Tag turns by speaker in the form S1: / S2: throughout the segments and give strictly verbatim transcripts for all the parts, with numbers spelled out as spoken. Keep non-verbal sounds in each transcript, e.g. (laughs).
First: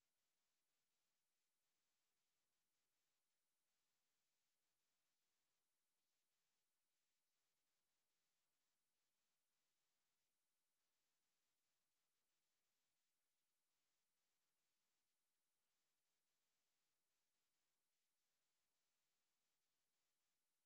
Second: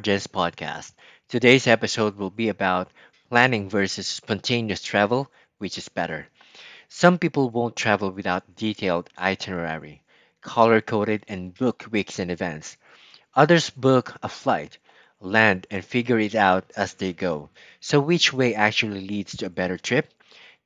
S1: R J's podcast. Today's episode will be about planning versus spontaneous travel, which is better. Some people won't travel without detailed itinerary, color coded, and book weeks in advance. Others book a flight, land, and figure it out as they go. So, which way actually leads to a better trip?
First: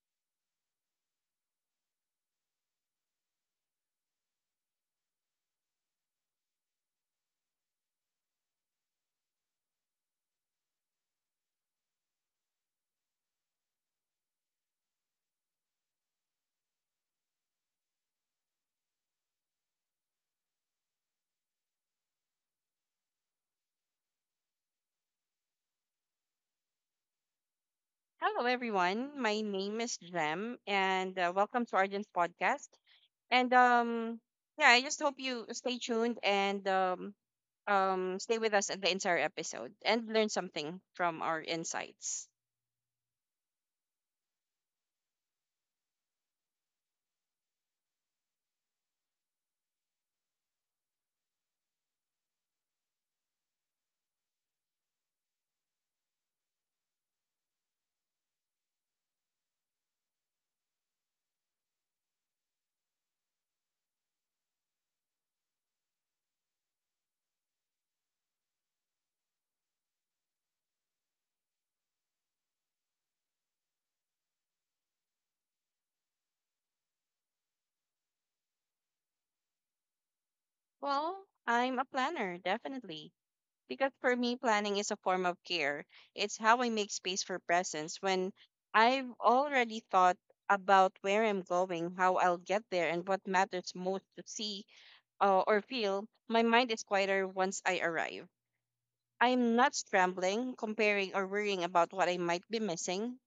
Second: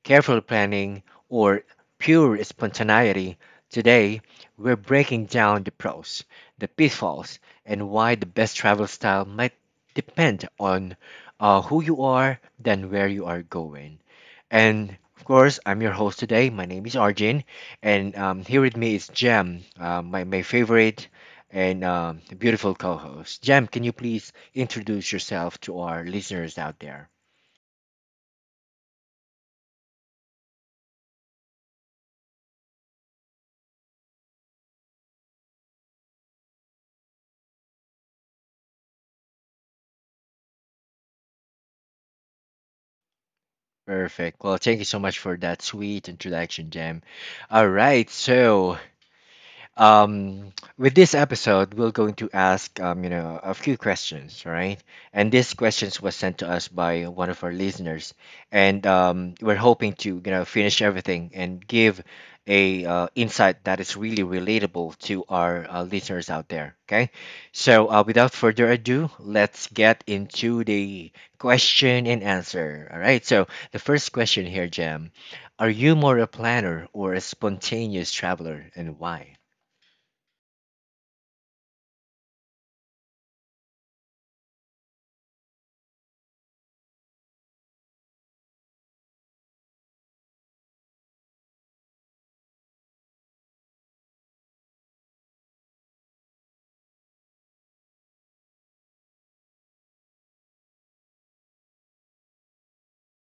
S1: Careful planning, or pure spontaneity, today we're breaking down the pros, the pitfalls, and why the best travel style might depend on uh, who you are than where you are going. And of course, I'm your host today. My name is Arjun, and um, here with me is Jem, uh, my, my favorite and um, beautiful co host. Jem, can you please introduce yourself to our listeners out there?
S2: Hello, everyone. My name is Jem, and uh, welcome to Arjun's podcast. And um, yeah, I just hope you stay tuned and um, um, stay with us at the entire episode and learn something from our insights.
S1: Perfect. Well, thank you so much for that sweet introduction, Jam. All right, so um, with this episode, we're going to ask um, you know a few questions, right? And these questions was sent to us by one of our listeners, and um, we're hoping to you know finish everything and give a uh, insight that is really relatable to our uh, listeners out there. Okay, so uh, without further ado, let's get into the question and answer. All right, so the first question here, Jam, are you more a planner or a spontaneous traveler, and why?
S2: Well, I'm a planner, definitely. Because for me, planning is a form of care. It's how I make space for presence when I've already thought about where I'm going, how I'll get there, and what matters most to see uh, or feel. My mind is quieter once I arrive. I'm not scrambling, comparing, or worrying about what I might be missing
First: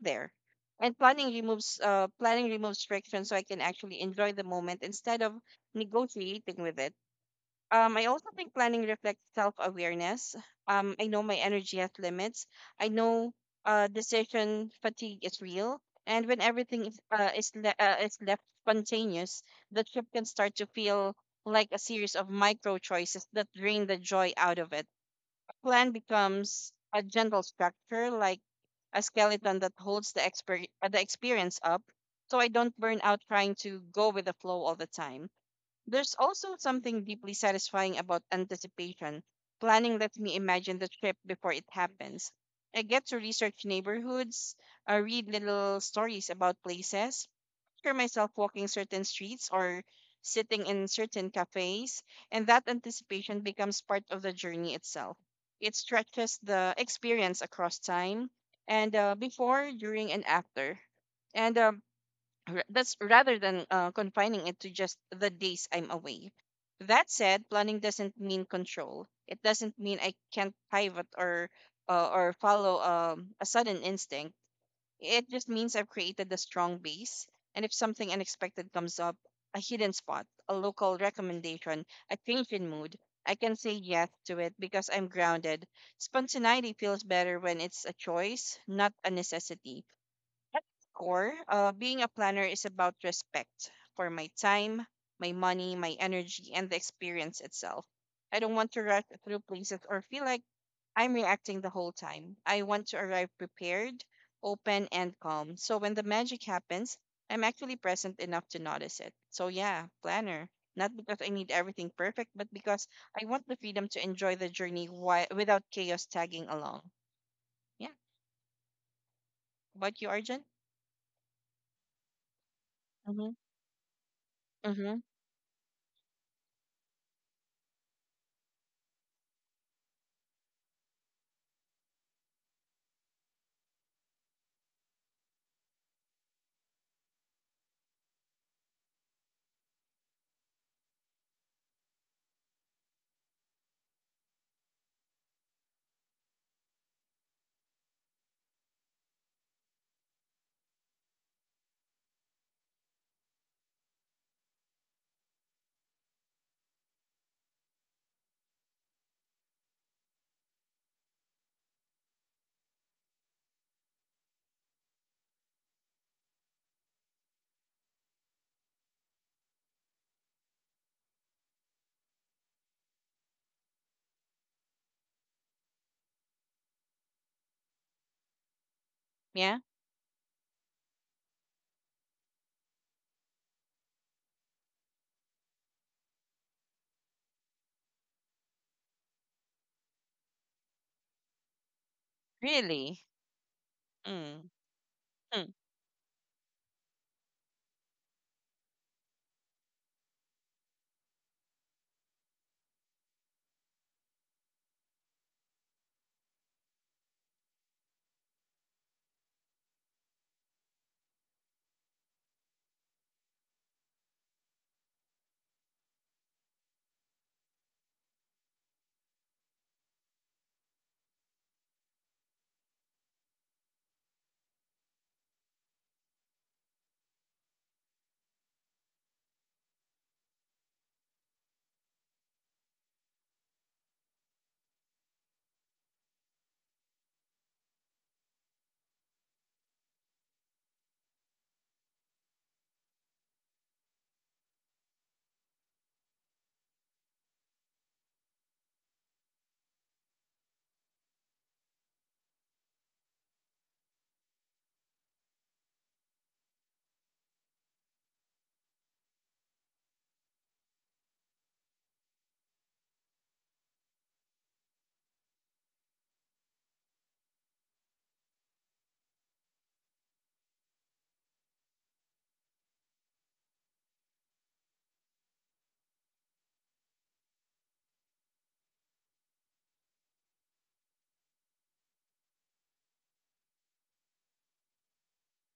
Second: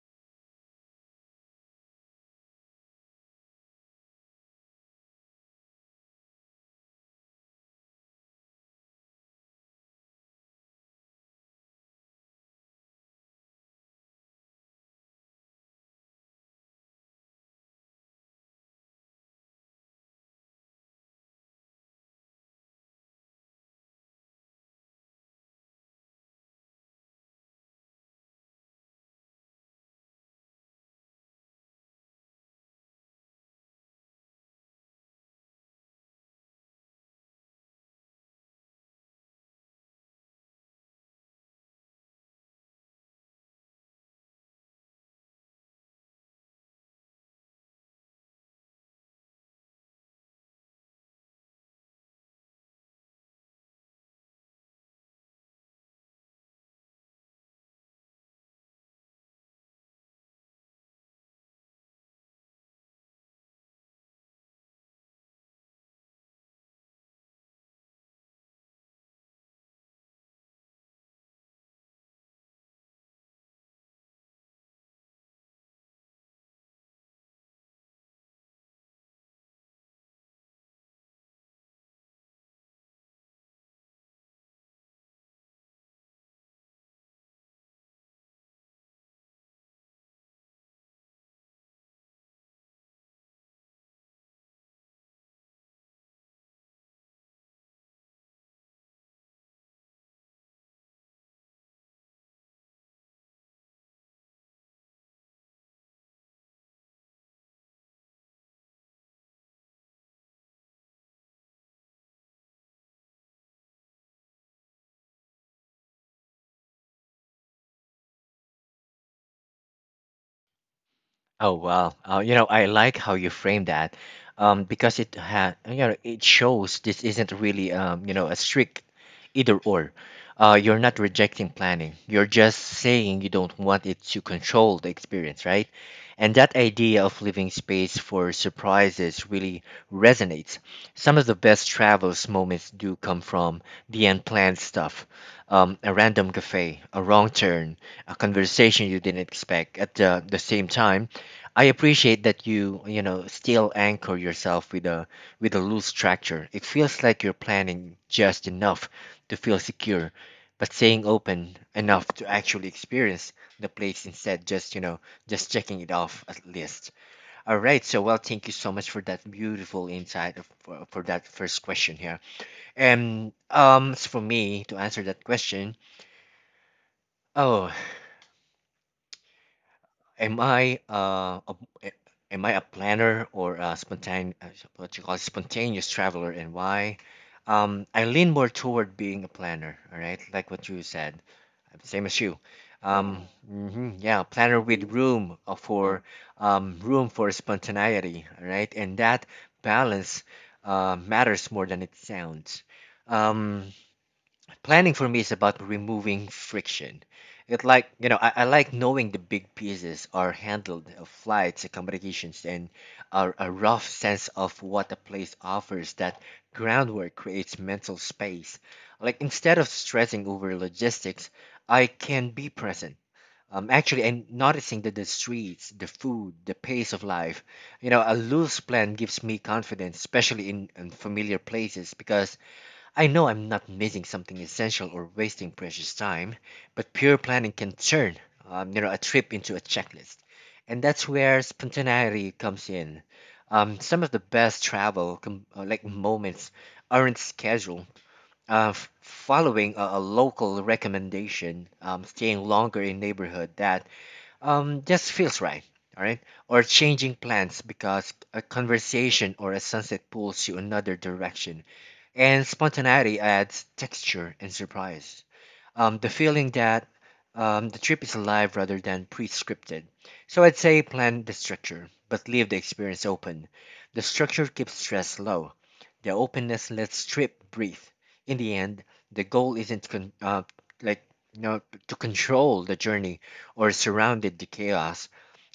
S2: there. And planning removes uh, planning removes friction, so I can actually enjoy the moment instead of negotiating with it. Um, I also think planning reflects self awareness. Um, I know my energy has limits. I know uh, decision fatigue is real. And when everything is, uh, is, le- uh, is left spontaneous, the trip can start to feel like a series of micro choices that drain the joy out of it. A plan becomes a gentle structure, like a skeleton that holds the, exper- uh, the experience up, so I don't burn out trying to go with the flow all the time. There's also something deeply satisfying about anticipation. Planning lets me imagine the trip before it happens. I get to research neighborhoods, uh, read little stories about places, picture myself walking certain streets or sitting in certain cafes, and that anticipation becomes part of the journey itself. It stretches the experience across time and uh, before, during, and after. And um, r- that's rather than uh, confining it to just the days I'm away. That said, planning doesn't mean control. It doesn't mean I can't pivot or uh, or follow um, a sudden instinct. It just means I've created a strong base, and if something unexpected comes up, a hidden spot, a local recommendation, a change in mood, I can say yes to it because I'm grounded. Spontaneity feels better when it's a choice, not a necessity. At its core, uh, being a planner is about respect for my time, my money, my energy, and the experience itself. I don't want to rush through places or feel like I'm reacting the whole time. I want to arrive prepared, open, and calm. So when the magic happens, I'm actually present enough to notice it. So yeah, planner. Not because I need everything perfect, but because I want the freedom to enjoy the journey while, without chaos tagging along. Yeah. What about you, Arjun?
S1: Oh wow. Uh, you know, I like how you
S2: Mm-hmm.
S1: frame that, um,
S2: Mm-hmm.
S1: because it had you know it shows this isn't really um you know a strict either or. Uh, you're not rejecting planning. You're just saying you don't want it to control the experience, right? And that idea of leaving space for surprises really resonates. Some of the best travels moments do come from the unplanned stuff. Um, a random cafe, a wrong turn, a conversation you didn't expect. At the, the same time, I appreciate that you, you know, still anchor yourself with a with a loose structure. It feels like you're planning just enough to feel secure, but staying open enough to actually experience the place instead just, you know, just checking it off a list. All right, so well, thank you so much for that beautiful insight of- for, for that first question here. And um as for me to answer that question, oh,
S2: Yeah.
S1: am I uh a, a- am I a planner or a spontaneous what you call spontaneous traveler and why? Um, I lean more toward being a planner. All right, like what you said, same as you.
S2: Really?
S1: Um, Oh, mhm, yeah,
S2: Mm.
S1: planner with room
S2: Mm.
S1: uh, for um room for spontaneity. All right, and that balance uh matters more than it sounds. Um, Planning for me is about removing friction. It like you know, I, I like knowing the big pieces are handled, uh, flights, accommodations, and a, a rough sense of what a place offers. That groundwork creates mental space. Like instead of stressing over logistics, I can be present. Um, actually, and noticing that the streets, the food, the pace of life, you know, a loose plan gives me confidence, especially in, in familiar places, because I know I'm not missing something essential or wasting precious time, but pure planning can turn um, you know, a trip into a checklist. And that's where spontaneity comes in. Um, some of the best travel com- uh, like moments aren't scheduled. Uh, f- following a, a local recommendation, um, staying longer in neighborhood that um, just feels right, all right? Or changing plans because a conversation or a sunset pulls you another direction and spontaneity adds texture and surprise. Um, the feeling that um, the trip is alive rather than pre-scripted. So I'd say plan the structure, but leave the experience open. The structure keeps stress low. The openness lets trip breathe. In the end, the goal isn't con- uh, like you know, to control the journey or surrounded the chaos.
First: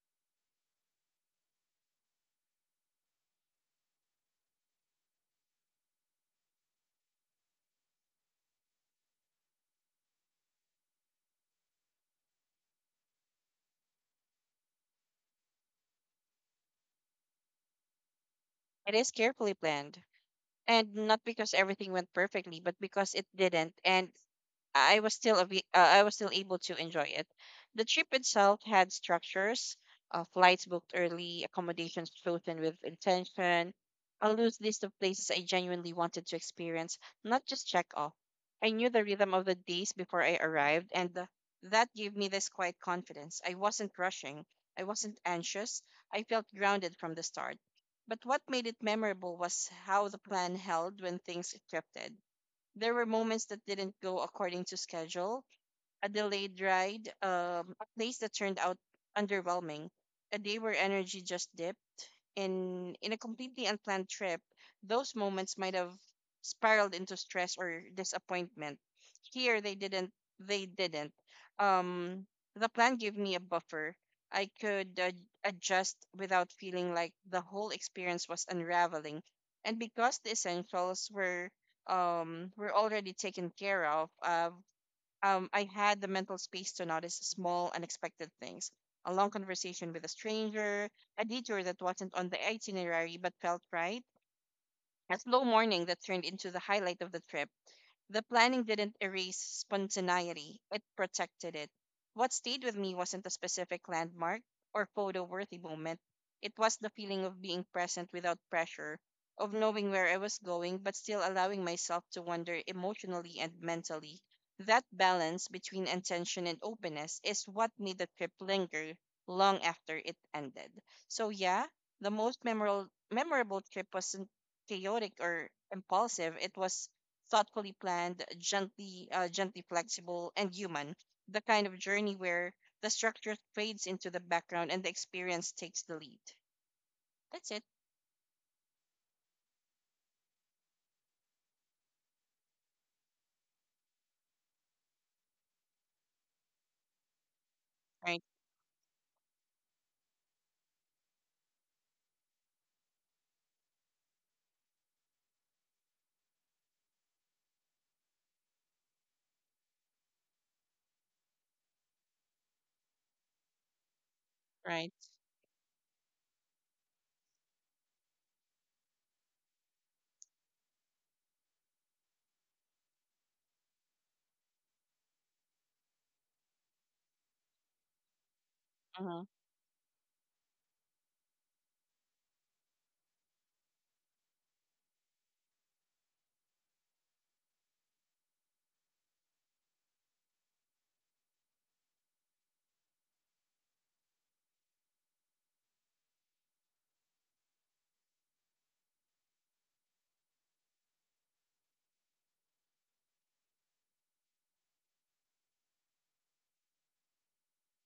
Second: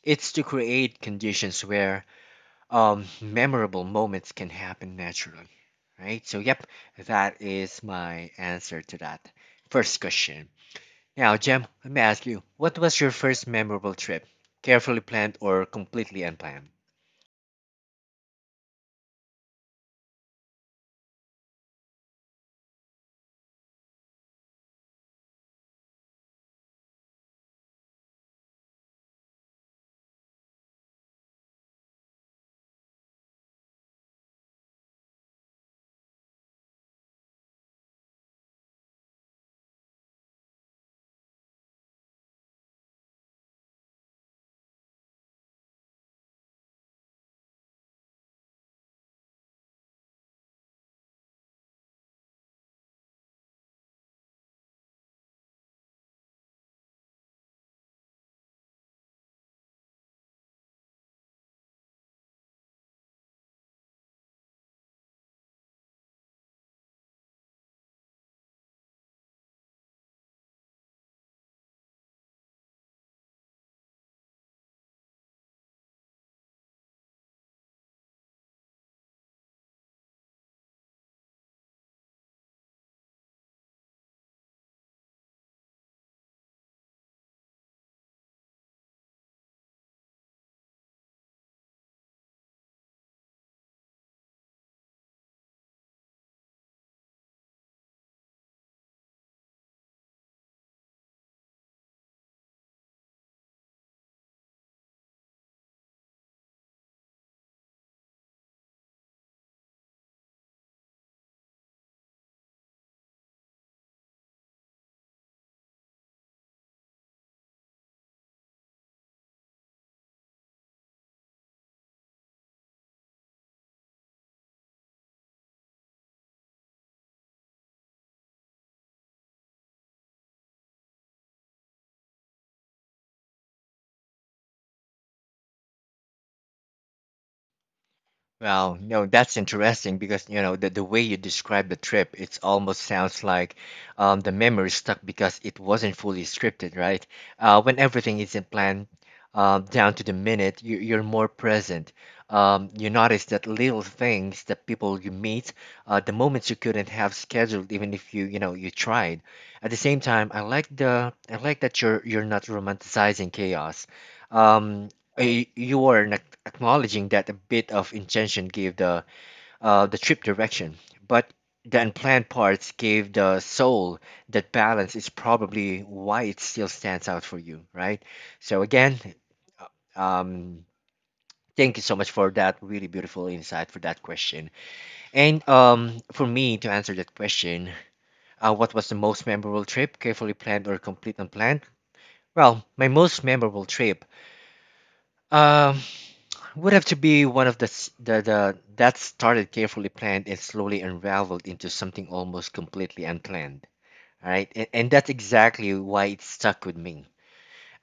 S1: It's to create conditions where um, memorable moments can happen naturally. Right? So, yep, that is my answer to that first question. Now, Jem, let me ask you, what was your first memorable trip? Carefully planned or completely unplanned?
S2: It is carefully planned. And not because everything went perfectly, but because it didn't. And I was still a bit- uh, I was still able to enjoy it. The trip itself had structures, uh, flights booked early, accommodations chosen with intention, a loose list of places I genuinely wanted to experience, not just check off. I knew the rhythm of the days before I arrived, and th- that gave me this quiet confidence. I wasn't rushing, I wasn't anxious, I felt grounded from the start. But what made it memorable was how the plan held when things shifted. There were moments that didn't go according to schedule, a delayed ride, um, a place that turned out underwhelming, a day where energy just dipped. In in a completely unplanned trip, those moments might have spiraled into stress or disappointment. Here they didn't. They didn't. Um, the plan gave me a buffer. I could uh, adjust without feeling like the whole experience was unraveling. And because the essentials were um, were already taken care of, uh, um, I had the mental space to notice small, unexpected things. A long conversation with a stranger, a detour that wasn't on the itinerary but felt right, a slow morning that turned into the highlight of the trip. The planning didn't erase spontaneity, it protected it. What stayed with me wasn't a specific landmark or photo worthy moment. It was the feeling of being present without pressure, of knowing where I was going, but still allowing myself to wander emotionally and mentally. That balance between intention and openness is what made the trip linger long after it ended. So, yeah, the most memorable, memorable trip wasn't chaotic or impulsive. It was thoughtfully planned, gently, uh, gently flexible, and human. The kind of journey where the structure fades into the background and the experience takes the lead. That's it.
S1: Well, you know, that's interesting because, you know, the, the way you describe the trip, it almost sounds like um, the memory stuck because it wasn't fully scripted, right? Uh, when everything
S2: Right.
S1: isn't planned um, down to the minute, you, you're more present. Um, you notice that little things, the people you meet, uh, the moments you couldn't have scheduled, even if you, you know, you tried. At the same time, I like the, I like that you're, you're not romanticizing chaos. Um,
S2: Right.
S1: y- you are ac- acknowledging that a bit of intention gave the uh, the trip direction, but the unplanned parts gave the soul that balance is probably why it still stands out for you, right? So again,
S2: Uh huh.
S1: um, thank you so much for that really beautiful insight for that question. And um, for me to answer that question, uh, what was the most memorable trip, carefully planned or complete unplanned? Well, my most memorable trip. Um, would have to be one of the s- the, the that started carefully planned and slowly unraveled into something almost completely unplanned. All right and, and that's exactly why it stuck with me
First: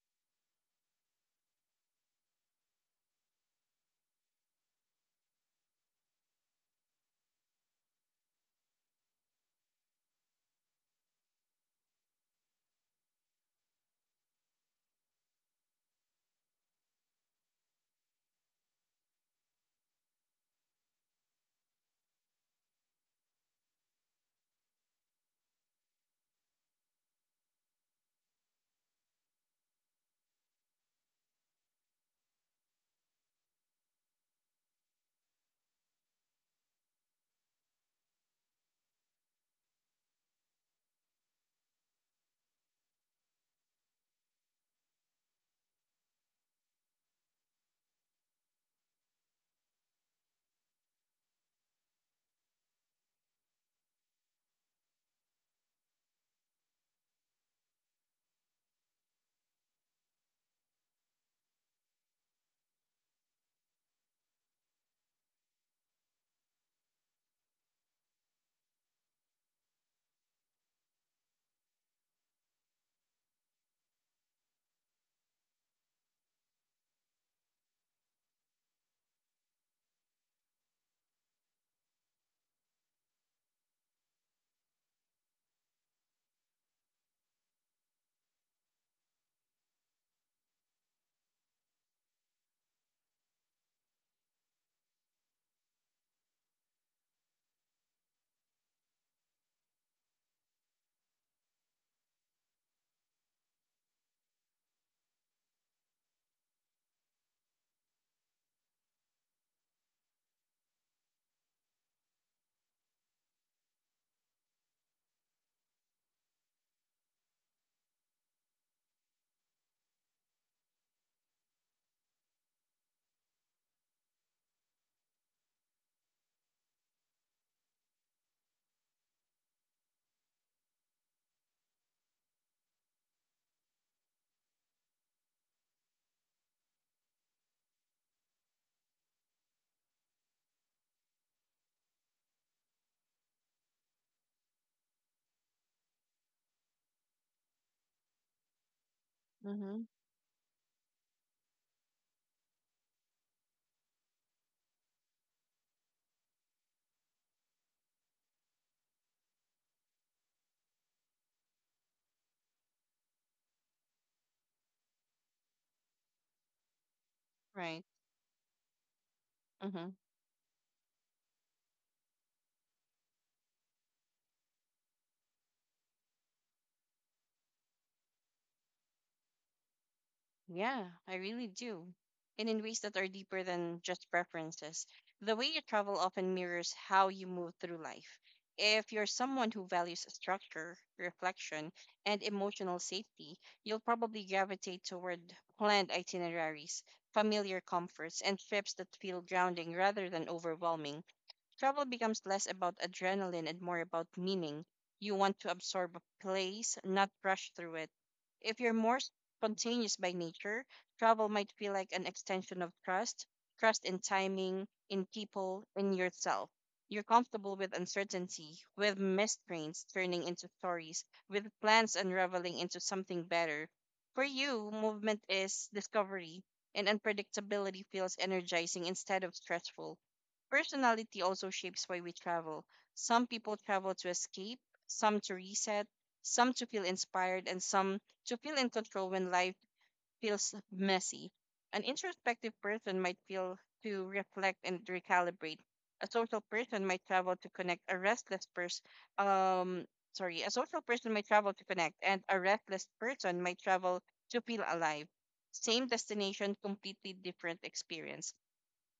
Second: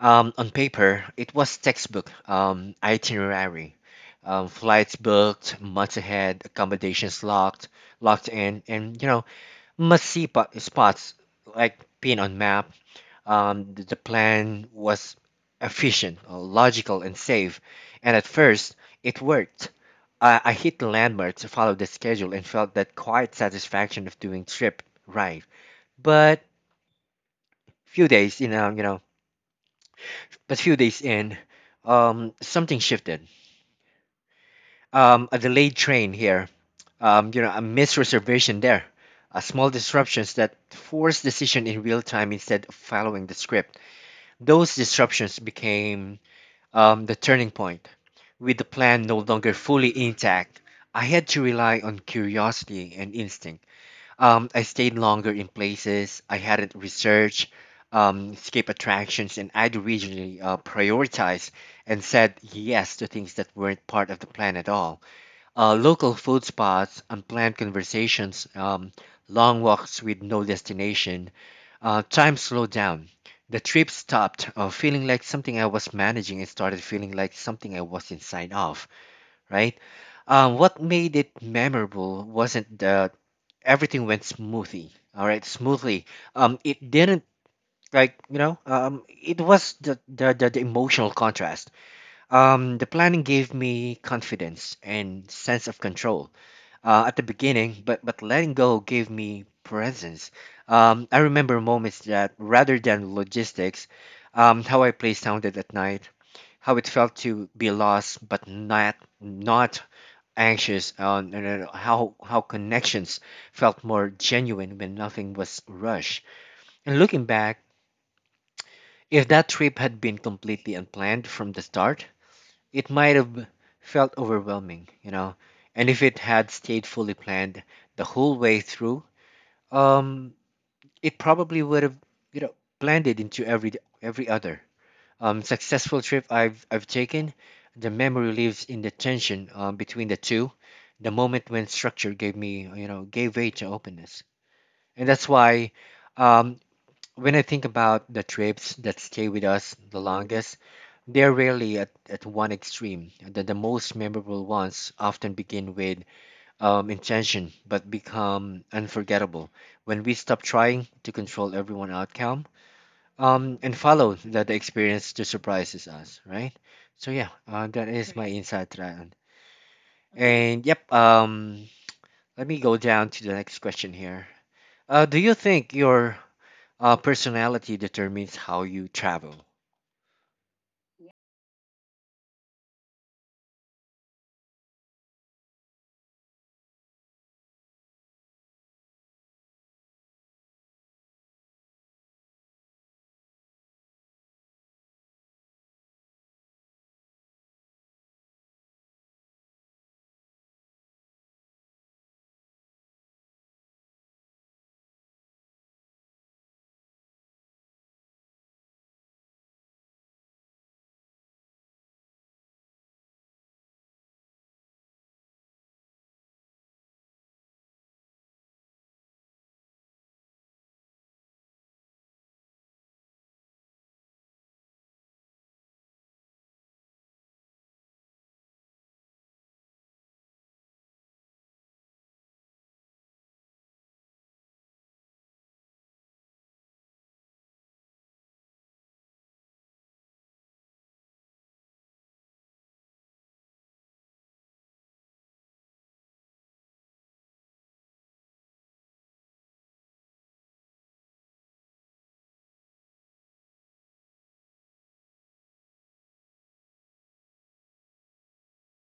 S1: um, on paper it was textbook um, itinerary um, flights booked months ahead accommodations locked locked in and you know must see po- spots like pin on map um, the, the plan was efficient, uh, logical, and safe, and at first it worked. I, I hit the landmark to follow the schedule and felt that quiet satisfaction of doing trip right. But few days, you know, you know, but few days in, um, something shifted. Um, a delayed train here. Um, you know, a missed reservation there. Uh, small disruptions that forced decision in real time instead of following the script. Those disruptions became um, the turning point. With the plan no longer fully intact, I had to rely on curiosity and instinct. Um, I stayed longer in places I hadn't researched, um, skip attractions, and I'd originally uh, prioritized and said yes to things that weren't part of the plan at all, uh, local food spots, unplanned conversations, um, long walks with no destination. Uh, time slowed down. The trip stopped uh, feeling like something I was managing and started feeling like something I was inside of, right? Um, what made it memorable wasn't that everything went smoothly, all right, smoothly. Um, it didn't like you know um it was the the, the, the emotional contrast, um the planning gave me confidence and sense of control uh, at the beginning, but but letting go gave me presence. Um, I remember moments that rather than logistics, um, how I play sounded at night, how it felt to be lost but not not anxious, uh, and then how how connections felt more genuine when nothing was rushed. And looking back, if that trip had been completely unplanned from the start, it might have felt overwhelming, you know. And if it had stayed fully planned the whole way through, um, it probably would have, you know, blended into every every other um, successful trip I've I've taken. The memory lives in the tension um, between the two, the moment when structure gave me, you know, gave way to openness, and that's why um, when I think about the trips that stay with us
S2: Mm-hmm.
S1: the longest they're rarely at, at one extreme. The, the most memorable ones often begin with um, intention but become unforgettable when we stop trying to control everyone's outcome um, and follow the, the experience to surprises us, right? So, yeah, uh,
S2: Right.
S1: that is my insight. Ryan.
S2: Mm-hmm.
S1: And yep, um, let me go down to the next question here. Uh, do you think your uh, personality determines how you travel?
S2: Yeah, I really do. And in ways that are deeper than just preferences. The way you travel often mirrors how you move through life. If you're someone who values structure, reflection, and emotional safety, you'll probably gravitate toward planned itineraries, familiar comforts, and trips that feel grounding rather than overwhelming. Travel becomes less about adrenaline and more about meaning. You want to absorb a place, not rush through it. If you're more spontaneous by nature, travel might feel like an extension of trust, trust in timing, in people, in yourself. You're comfortable with uncertainty, with missed trains turning into stories, with plans unraveling into something better. For you, movement is discovery, and unpredictability feels energizing instead of stressful. Personality also shapes why we travel. Some people travel to escape, some to reset, some to feel inspired, and some to feel in control when life feels messy. An introspective person might feel to reflect and recalibrate. A social person might travel to connect. A restless person, um, sorry, a social person might travel to connect, and a restless person might travel to feel alive. Same destination, completely different experience.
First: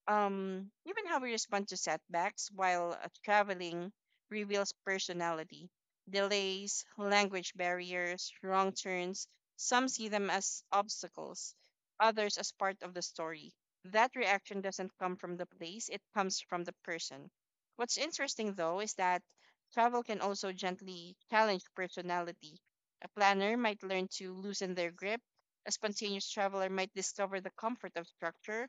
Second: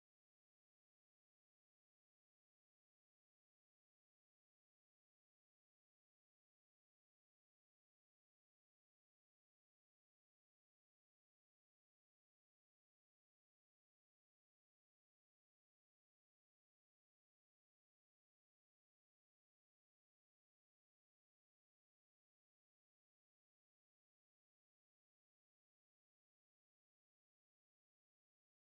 S2: Um, even how we respond to setbacks while uh, traveling reveals personality. Delays, language barriers, wrong turns, some see them as obstacles, others as part of the story. That reaction doesn't come from the place, it comes from the person. What's interesting though is that travel can also gently challenge personality. A planner might learn to loosen their grip, a spontaneous traveler might discover the comfort of structure,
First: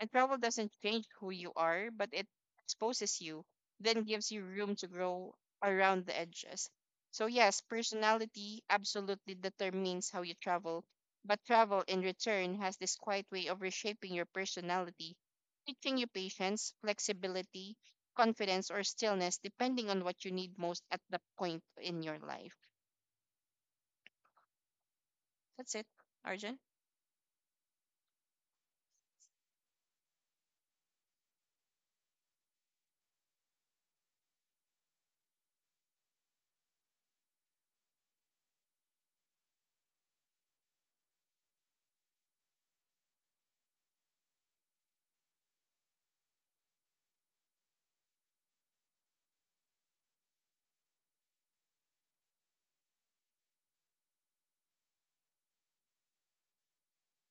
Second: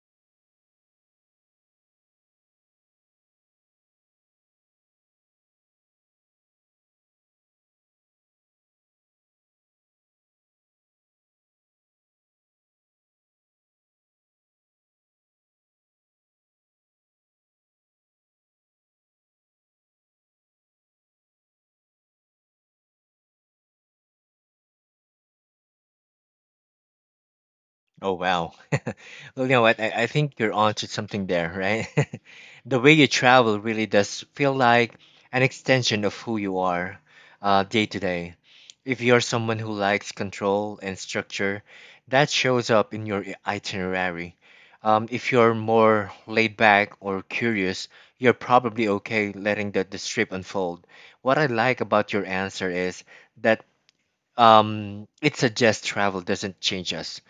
S2: and travel doesn't change who you are, but it exposes you, then gives you room to grow around the edges. So, yes, personality absolutely determines how you travel, but travel in return has this quiet way of reshaping your personality, teaching you patience, flexibility, confidence, or stillness, depending on what you need most at the point in your life. That's it, Arjun.
S1: Oh wow. (laughs) Well, you know what? I, I think you're onto something there, right? (laughs) The way you travel really does feel like an extension of who you are, uh, day to day. If you're someone who likes control and structure, that shows up in your i- itinerary. Um, if you're more laid back or curious, you're probably okay letting the, the strip unfold. What I like about your answer is that um, it suggests travel doesn't change us,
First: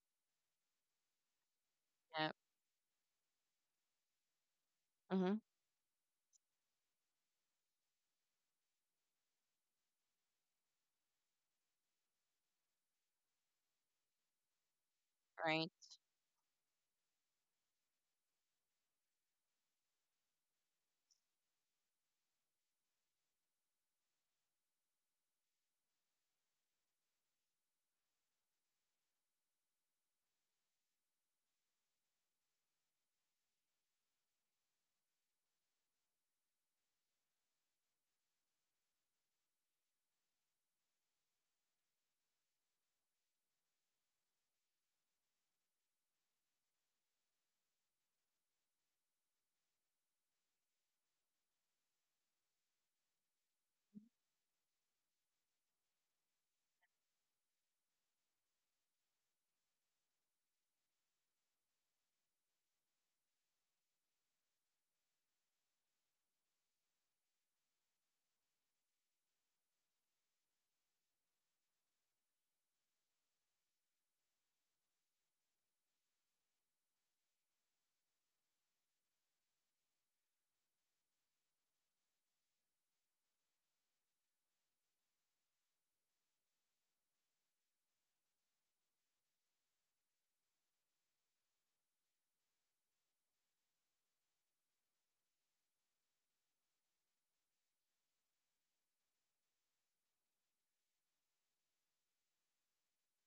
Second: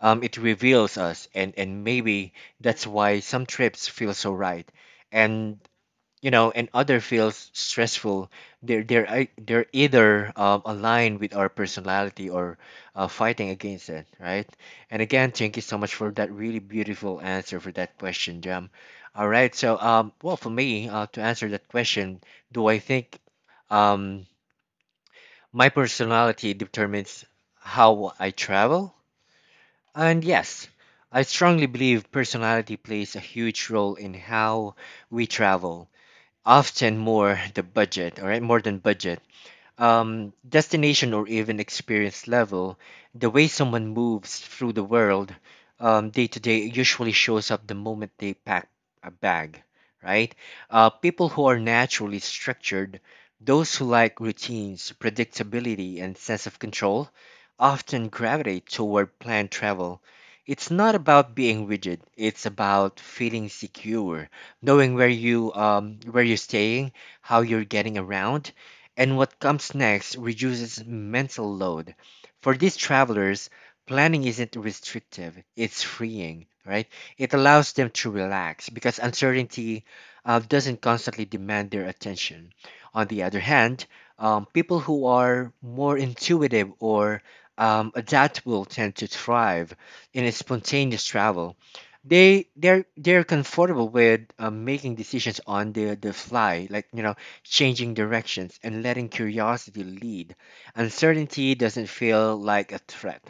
S1: um, it reveals us, and and maybe
S2: Yeah.
S1: that's why some trips feel so right,
S2: Mm-hmm.
S1: and you know, and other feels stressful. They're they're ei- they're either um, aligned with our personality or uh, fighting against it, right? And again, thank you
S2: Right.
S1: so much for that really beautiful answer for that question, Jam. All right, so um, well, for me, uh, to answer that question, do I think um my personality determines how I travel? And yes, I strongly believe personality plays a huge role in how we travel, often more the budget, all right, more than budget um, destination or even experience level, the way someone moves through the world um, day to day usually shows up the moment they pack a bag, right? Uh, people who are naturally structured, those who like routines, predictability, and sense of control, often gravitate toward planned travel. It's not about being rigid. It's about feeling secure, knowing where you um, where you're staying, how you're getting around, and what comes next reduces mental load. For these travelers, planning isn't restrictive, it's freeing, right? It allows them to relax because uncertainty uh, doesn't constantly demand their attention. On the other hand, um, people who are more intuitive or um, adaptable tend to thrive in a spontaneous travel. They they're they're comfortable with uh, making decisions on the the fly, like you know changing directions, and letting curiosity lead. Uncertainty doesn't feel like a threat.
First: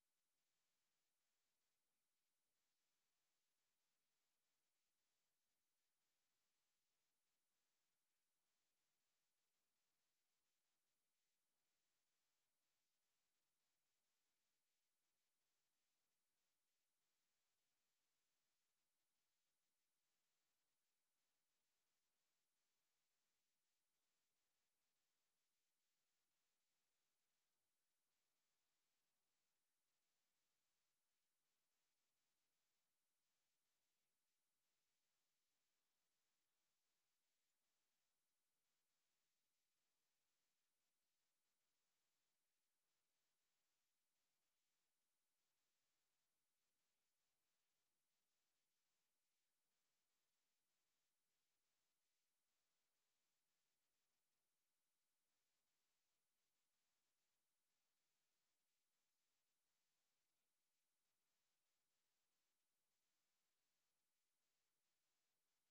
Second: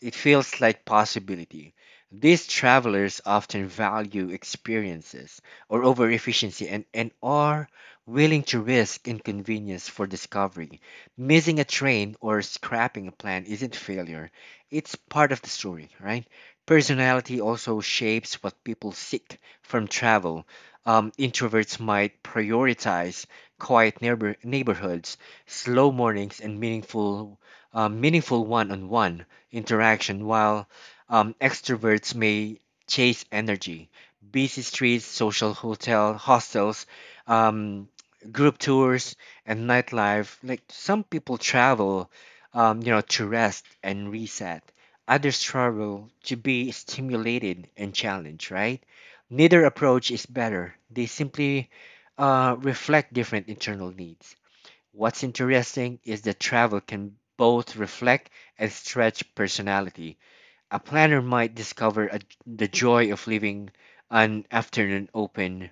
S1: It feels like possibility. These travelers often value experiences or over efficiency and, and are willing to risk inconvenience for discovery. Missing a train or scrapping a plan isn't failure, it's part of the story, right? Personality also shapes what people seek from travel. Um, introverts might prioritize quiet neighbor, neighborhoods, slow mornings, and meaningful, uh, meaningful one-on-one interaction, while um, extroverts may chase energy, busy streets, social hotel hostels, um, group tours, and nightlife. Like some people travel, um, you know, to rest and reset. Others travel to be stimulated and challenged. Right? Neither approach is better. They simply uh, reflect different internal needs. What's interesting is that travel can both reflect and stretch personality. A planner might discover a, the joy of leaving an afternoon open,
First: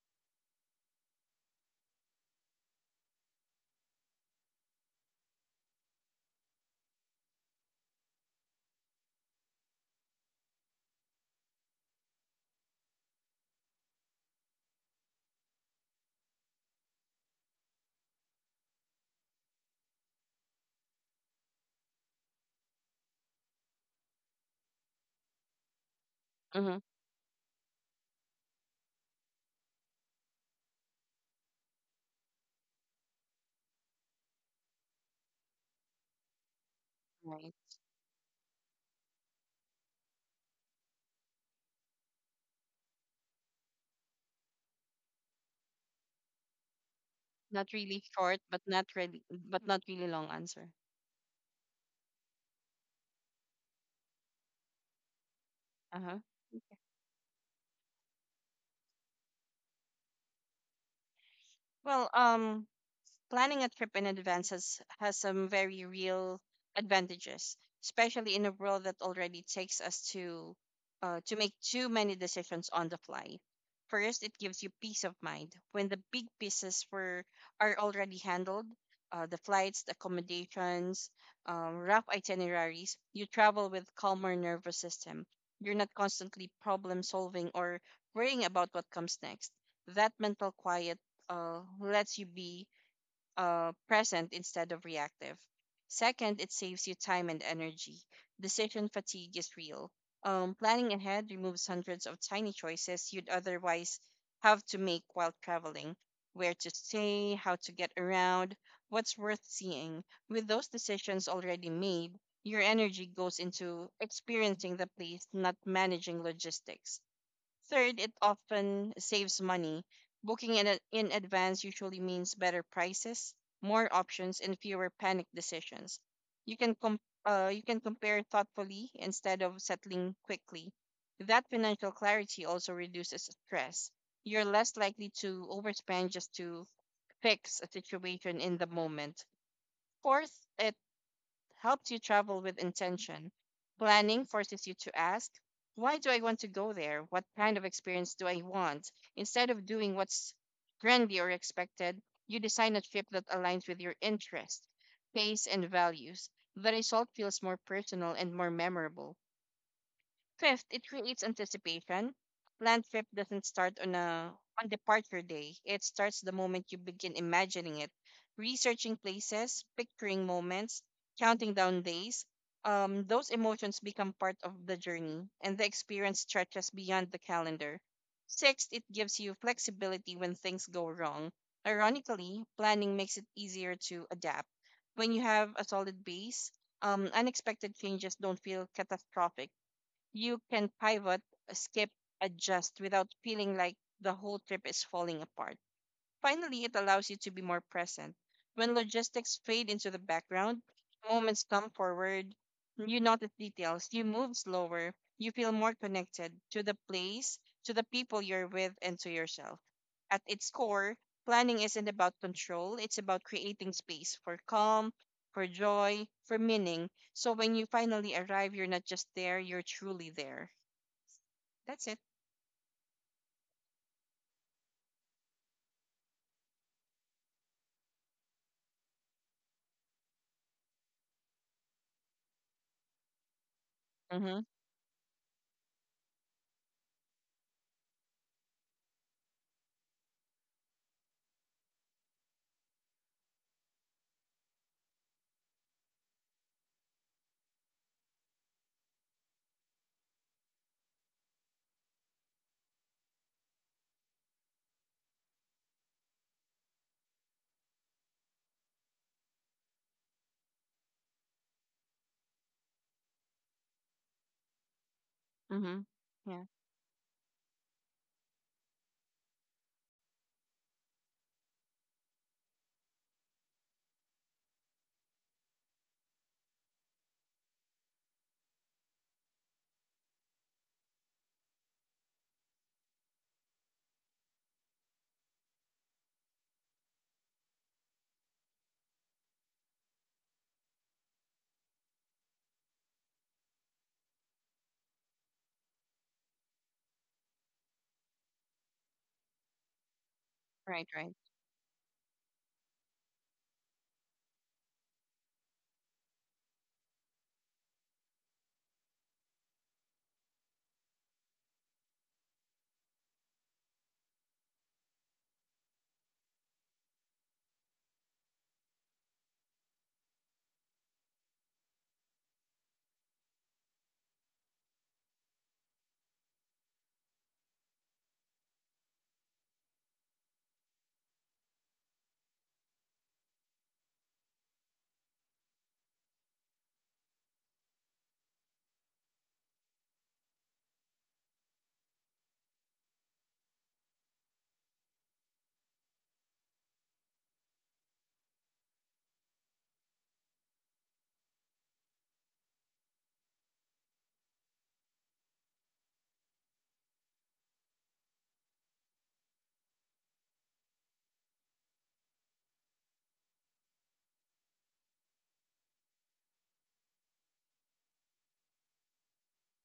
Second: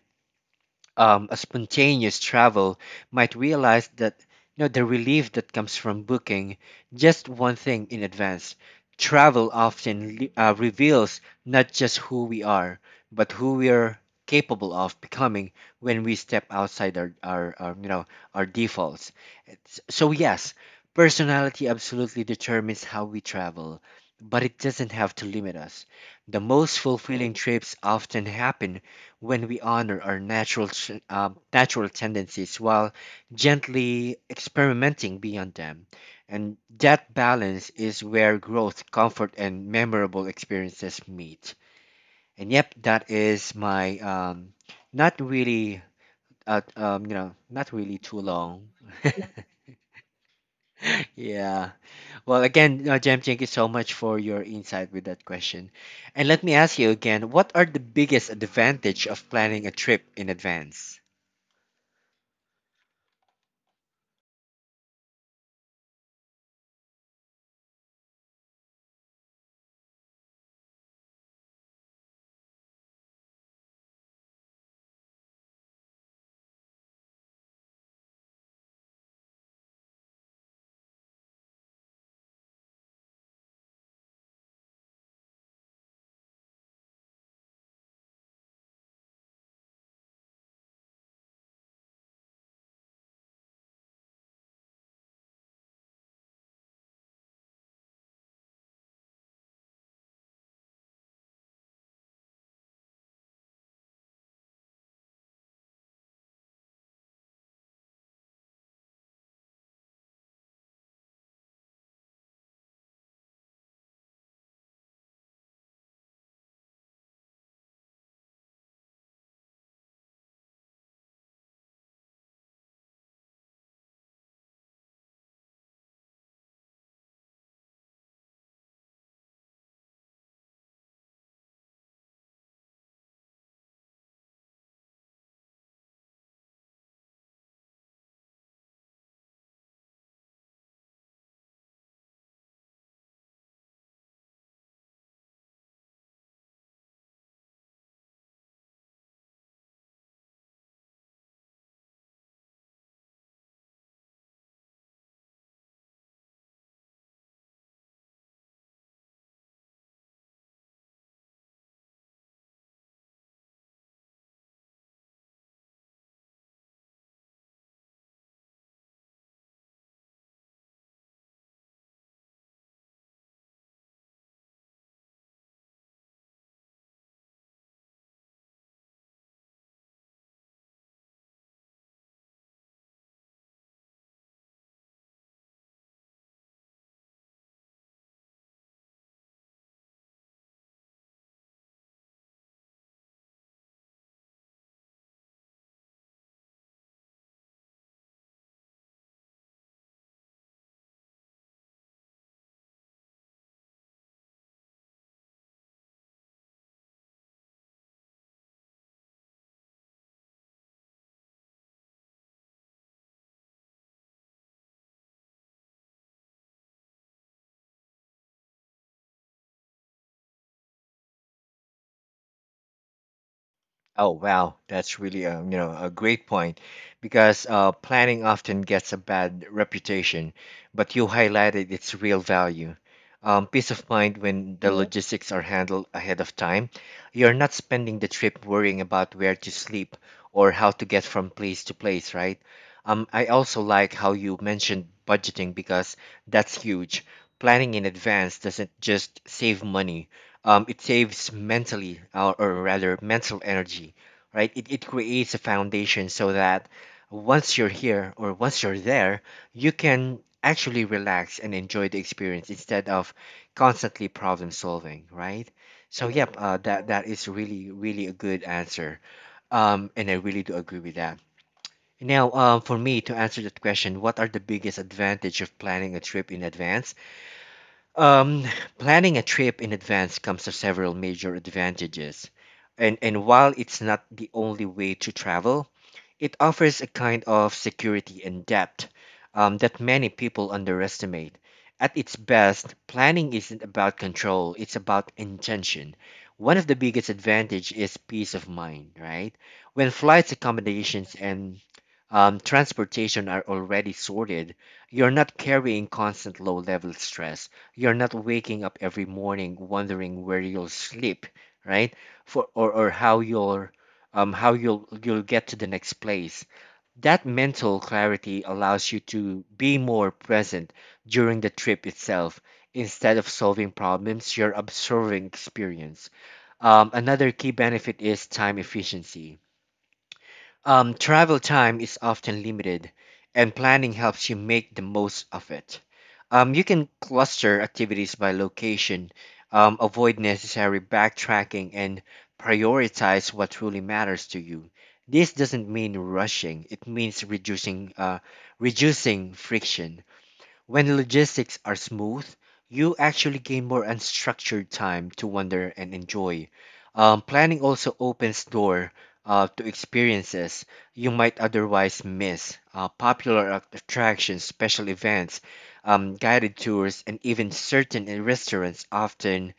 S1: um, a spontaneous travel might realize that you know the relief that comes from booking just one thing in advance. Travel often le- uh, reveals not just who we are, but who we are capable of becoming when we step outside our, our, our you know our defaults. It's- So yes, personality absolutely determines how we travel, but it doesn't have to limit us. The
S2: Mm-hmm.
S1: most fulfilling trips often happen when we honor our natural ch- uh, natural tendencies while gently experimenting beyond them, and that
S2: Right.
S1: balance is where growth, comfort, and memorable experiences meet. And yep, that is my um not really uh, um you know not
S2: Not
S1: really
S2: really
S1: too
S2: short, but
S1: long.
S2: not really, but not really long answer.
S1: (laughs) Yeah, well, again, uh, Jem, thank you so much for your insight with that question.
S2: Uh huh.
S1: And let me ask you again, what are the biggest advantage of planning a trip in advance?
S2: Well, um, planning a trip in advance has, has some very real advantages, especially in a world that already takes us to uh, to make too many decisions on the fly. First, it gives you peace of mind when the big pieces were are already handled. Uh, the flights, the accommodations, um, rough itineraries. You travel with calmer nervous system. You're not constantly problem solving or worrying about what comes next. That mental quiet uh, lets you be uh, present instead of reactive. Second, it saves you time and energy. Decision fatigue is real. Um, planning ahead removes hundreds of tiny choices you'd otherwise have to make while traveling, where to stay, how to get around, what's worth seeing. With those decisions already made, your energy goes into experiencing the place, not managing logistics. Third, it often saves money. Booking in, a- in advance usually means better prices, more options, and fewer panic decisions. You can com- uh, you can compare thoughtfully instead of settling quickly. That financial clarity also reduces stress. You're less likely to overspend just to fix a situation in the moment. Fourth, it helps you travel with intention. Planning forces you to ask, why do I want to go there? What kind of experience do I want? Instead of doing what's trendy or expected, you design a trip that aligns with your interests, pace, and values. The result feels more personal and more memorable. Fifth, it creates anticipation. Land trip doesn't start on a on departure day. It starts the moment you begin imagining it, researching places, picturing moments, counting down days. Um, those emotions become part of the journey, and the experience stretches beyond the calendar. Sixth, it gives you flexibility when things go wrong. Ironically, planning makes it easier to adapt. When you have a solid base, um, unexpected changes don't feel catastrophic. You can pivot, skip, adjust without feeling like the whole trip is falling apart. Finally, it allows you to be more present. When logistics fade into the background, moments come forward, you notice details, you move slower, you feel more connected to the place, to the people you're with, and to yourself. At its core, planning isn't about control, it's about creating space for calm, for joy, for meaning. So when you finally arrive, you're not just there, you're truly there. That's it.
S1: Oh wow, that's really a you know a great point, because uh, planning often gets a bad reputation, but you highlighted its real value. Um, peace of mind
S2: Mm-hmm.
S1: when the logistics are handled ahead of time. You're not spending the trip worrying about where to sleep or how to get from place to place, right? Um, I also like how you mentioned budgeting because that's huge. Planning in advance doesn't just save money, um, it saves mentally, uh, or rather mental energy. Right, it, it creates a foundation so that once you're here or once you're there, you can actually relax and enjoy the experience instead of constantly problem solving, right?
S2: Mm-hmm.
S1: So yep,
S2: Yeah.
S1: uh, that that is really really a good answer, um, and I really do agree with that. Now um, for me to answer that question, what are the biggest advantage of planning a trip in advance? um, (sighs) planning a trip in advance comes with several major advantages. And, and while it's not the only way to travel, it offers a kind of security and depth um, that many people underestimate. At its best, planning isn't about control, it's about intention. One of the biggest advantage is peace of mind, right? When flights,
S2: Right, right.
S1: accommodations, and um, transportation are already sorted, you're not carrying constant low-level stress. You're not waking up every morning wondering where you'll sleep, right? For or, or how you'll um how you'll you'll get to the next place. That mental clarity allows you to be more present during the trip itself. Instead of solving problems, you're observing experience. Um, another key benefit is time efficiency. Um, travel time is often limited, and planning helps you make the most of it. Um, you can cluster activities by location, um, avoid necessary backtracking, and prioritize what truly matters to you. This doesn't mean rushing; it means reducing, uh, reducing friction. When logistics are smooth, you actually gain more unstructured time to wander and enjoy. Um, planning also opens door uh, to experiences you might otherwise miss. Uh, popular ac- attractions, special events, um, guided tours, and even certain restaurants often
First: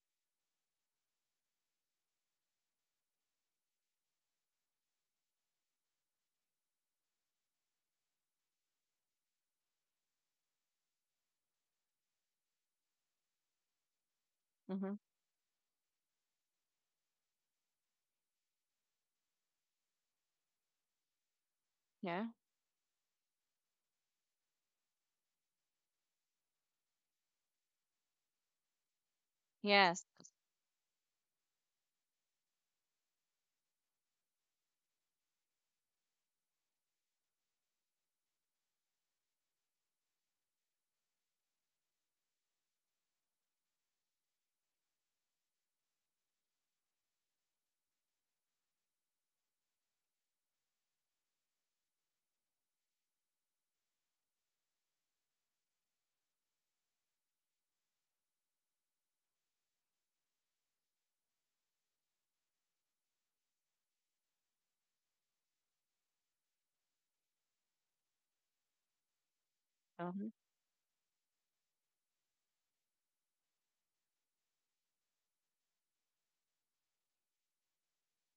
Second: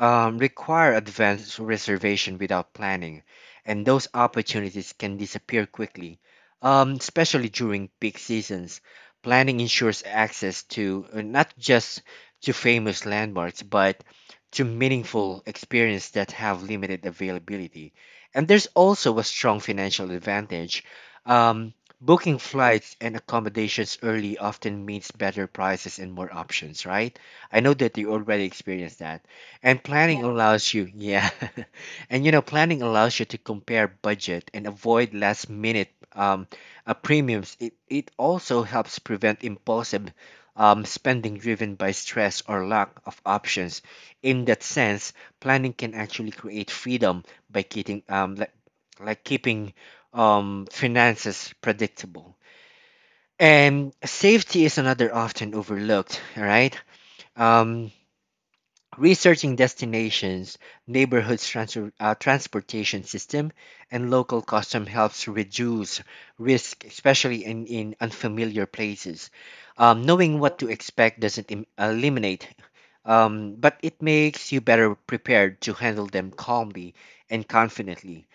S1: um, require advance reservation without planning, and those opportunities can disappear quickly, um, especially during peak seasons. Planning ensures access to uh, not just to famous landmarks, but to
S2: Mm-hmm.
S1: meaningful experiences that have limited availability. And there's also a strong financial advantage. Um,
S2: Yeah.
S1: Booking flights and accommodations early often means better prices and more options, right? I know that you already experienced that. And
S2: Yes.
S1: planning allows you, yeah. (laughs) And you know, planning allows you to compare budget and avoid last minute um, uh, premiums. It, it also helps prevent impulsive um, spending driven by stress or lack of options. In that sense, planning can actually create freedom by keeping um, like, like keeping um, finances predictable. And safety is another often overlooked, all right? Um, Researching destinations, neighborhoods transfer, uh, transportation system, and local custom helps reduce risk, especially in, in unfamiliar places. Um, knowing what to expect doesn't im- eliminate, um, but it makes you better prepared to handle them calmly and confidently.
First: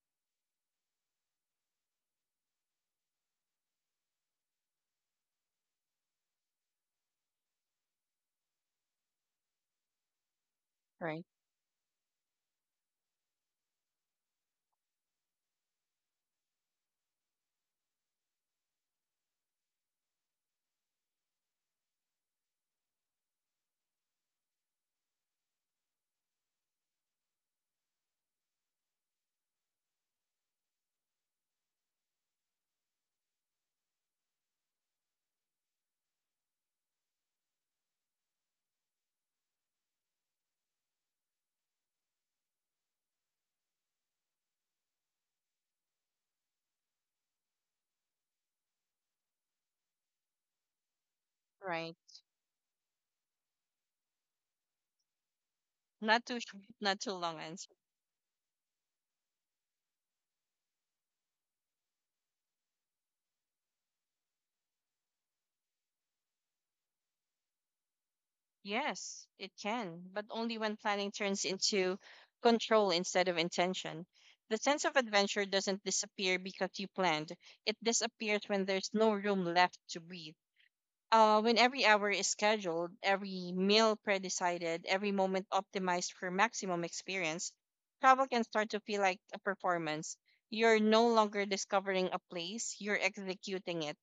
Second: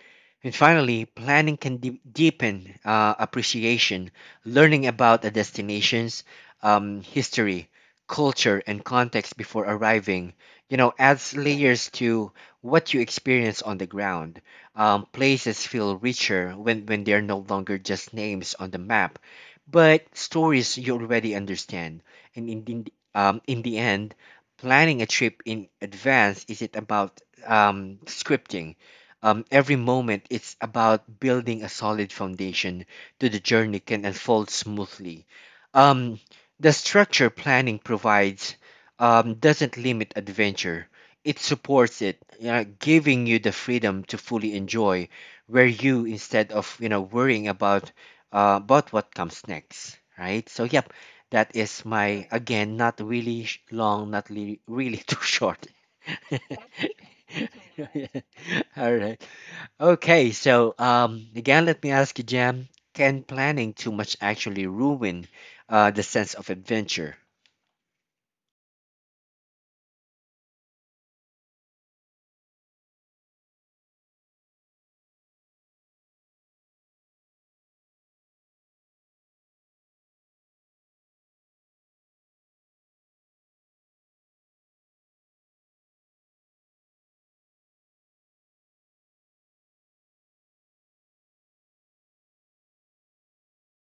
S1: And finally, planning can de- deepen uh, appreciation, learning about the destination's um, history, culture, and context before arriving you know
S2: Right.
S1: adds layers to what you experience on the ground. Um, places feel richer when, when they're no longer just names on the map but stories you already understand. And in, in, um, in the end, planning a trip in advance isn't about um, scripting um, every moment. It's about building a solid foundation to the journey can unfold smoothly. Um, the structure planning provides um, doesn't limit adventure. It supports it, you know, giving you the freedom to fully enjoy where you instead of you know worrying about uh, about what comes next, right? So yep, that is
S2: Right.
S1: my again not really sh- long, not really really (laughs) too short.
S2: Not
S1: (laughs)
S2: too sh- not too long answer.
S1: All right. Okay. So um, again, let me ask you, Jam. Can planning too much actually ruin uh, the sense of adventure?
S2: Yes, it can, but only when planning turns into control instead of intention. The sense of adventure doesn't disappear because you planned. It disappears when there's no room left to breathe. Uh, when every hour is scheduled, every meal pre-decided, every moment optimized for maximum experience, travel can start to feel like a performance. You're no longer discovering a place, you're executing it.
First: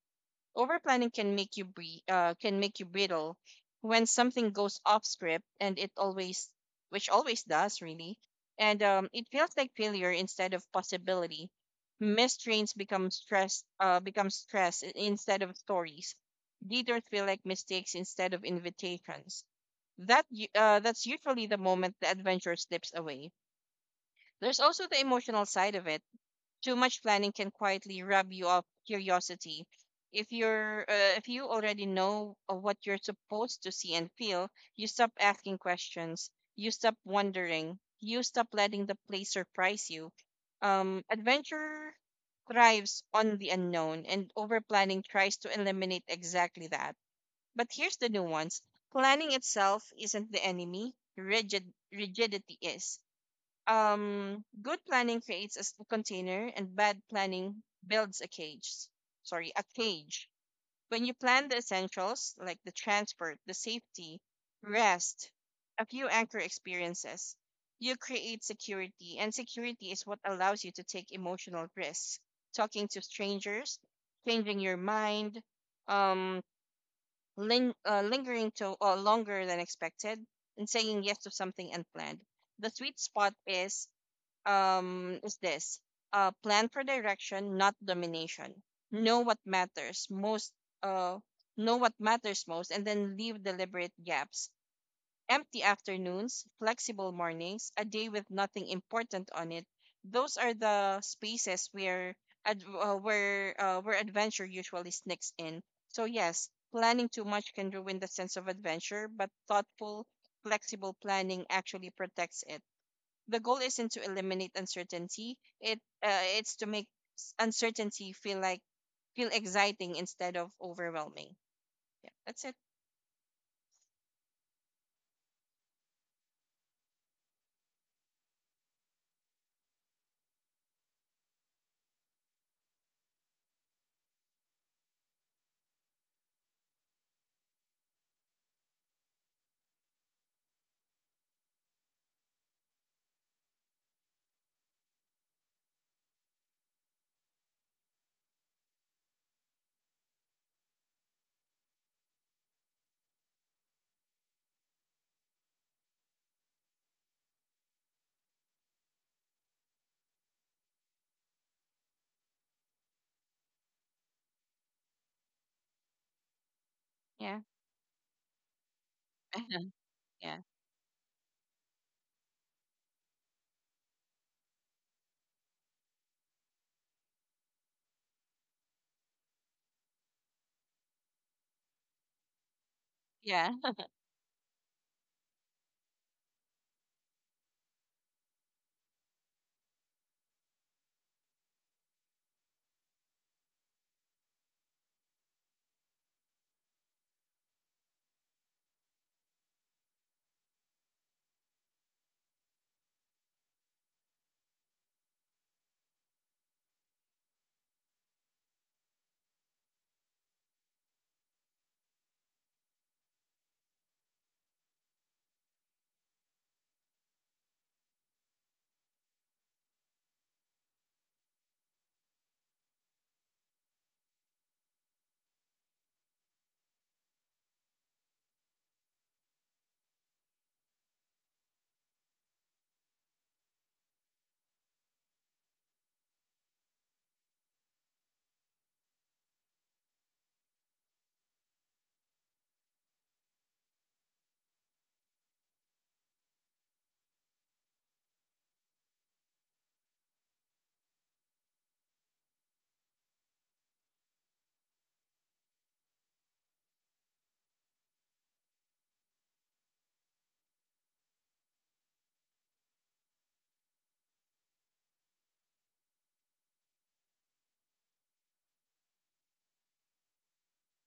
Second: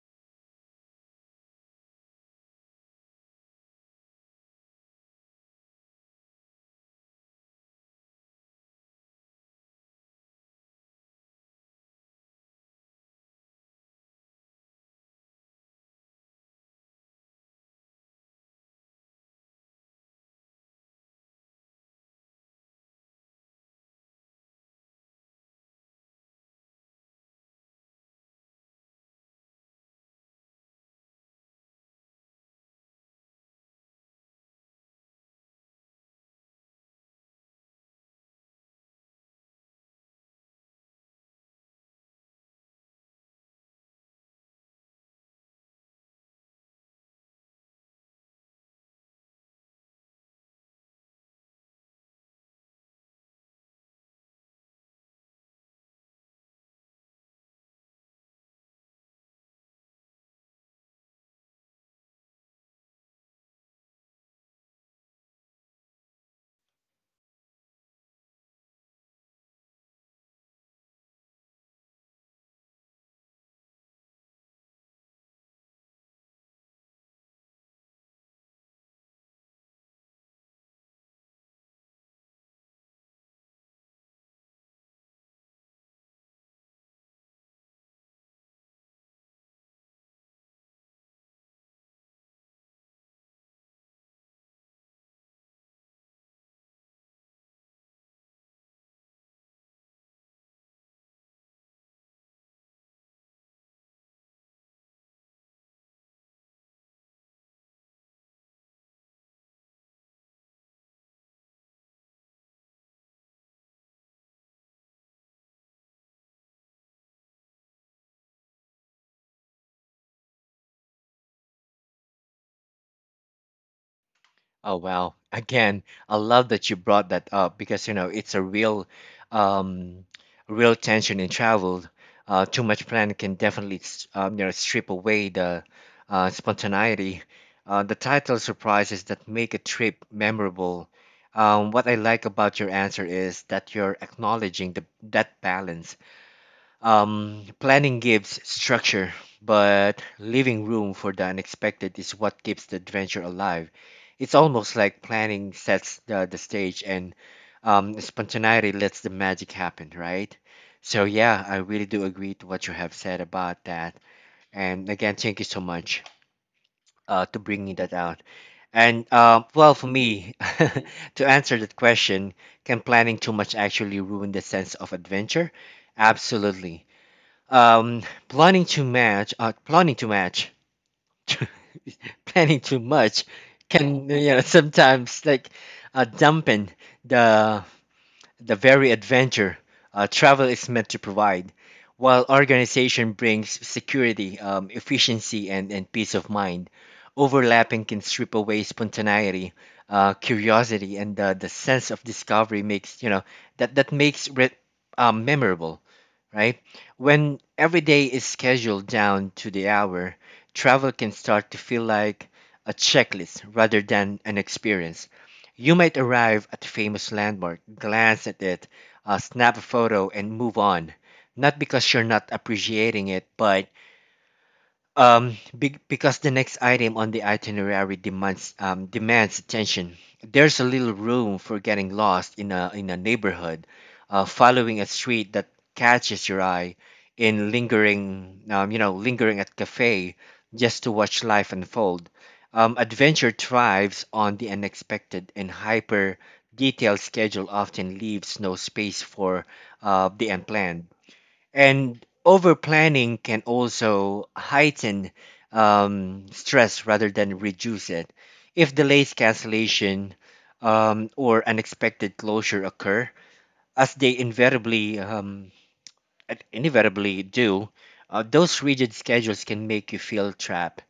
S2: Overplanning can make you bre- uh, can make you brittle when something goes off script, and it always, which always does, really. And um, It feels like failure instead of possibility. Missed trains become stress, uh, become stress i- instead of stories. Detours feel like mistakes instead of invitations. That u- uh, that's usually the moment the adventure slips away. There's also the emotional side of it. Too much planning can quietly rub you off curiosity. If you're uh, if you already know uh, what you're supposed to see and feel, you stop asking questions. You stop wondering. You stop letting the place surprise you. Um, adventure thrives on the unknown, and over planning tries to eliminate exactly that. But here's the nuance: planning itself isn't the enemy. Rigid rigidity is. Um good planning creates a s- container, and bad planning builds a cage. Sorry, a cage. When you plan the essentials, like the transport, the safety, rest, a few anchor experiences, you create security, and security is what allows you to take emotional risks: talking to strangers, changing your mind, um ling- uh, lingering to uh, longer than expected, and saying yes to something unplanned. The sweet spot is um is this: uh plan for direction, not domination. know what matters most uh know what matters most, and then leave deliberate gaps: empty afternoons, flexible mornings, a day with nothing important on it. Those are the spaces where ad- uh, where uh, where adventure usually sneaks in. So yes, planning too much can ruin the sense of adventure, but thoughtful, flexible planning actually protects it. The goal isn't to eliminate uncertainty. It uh, it's to make s- uncertainty feel like feel exciting instead of overwhelming. Yeah, that's it.
S1: Oh wow. Again, I love that you brought that up because you know it's a real um real tension in travel. Uh, too much planning can definitely s- um, you know strip away the uh spontaneity. Uh, the title surprises that make a trip memorable. Um, what I like about your answer is that you're acknowledging the that balance. Um, planning gives structure, but leaving room for the unexpected is what keeps the adventure alive. It's almost like planning sets the, the stage and um, spontaneity lets the magic happen, right? So, yeah, I really do agree to what you have said about that. And again, thank you so much uh, to
S2: Yeah.
S1: bringing that out. And uh,
S2: (laughs)
S1: well, for me,
S2: Yeah.
S1: (laughs) to answer that question, can planning too much actually ruin the sense of adventure? Absolutely. um, planning to match, uh, planning to match, (laughs) planning too much
S2: Yeah.
S1: can you know sometimes like uh, dampen the the very adventure uh, travel is meant to provide, while organization brings security, um, efficiency, and, and peace of mind. Overlapping can strip away spontaneity, uh, curiosity, and uh, the sense of discovery makes you know that that makes re- um, memorable, right? When every day is scheduled down to the hour, travel can start to feel like a checklist rather than an experience. You might arrive at a famous landmark, glance at it, uh, snap a photo, and move on. Not because you're not appreciating it, but um, be- because the next item on the itinerary demands um, demands attention. There's a little room for getting lost in a in a neighborhood, uh, following a street that catches your eye, in lingering, um, you know, lingering at cafe just to watch life unfold. Um, adventure thrives on the unexpected, and hyper detailed schedule often leaves no space for uh, the unplanned. And over planning can also heighten um, stress rather than reduce it. If delays, cancellation, um, or unexpected closure occur, as they invariably um, and inevitably do, uh, those rigid schedules can make you feel trapped,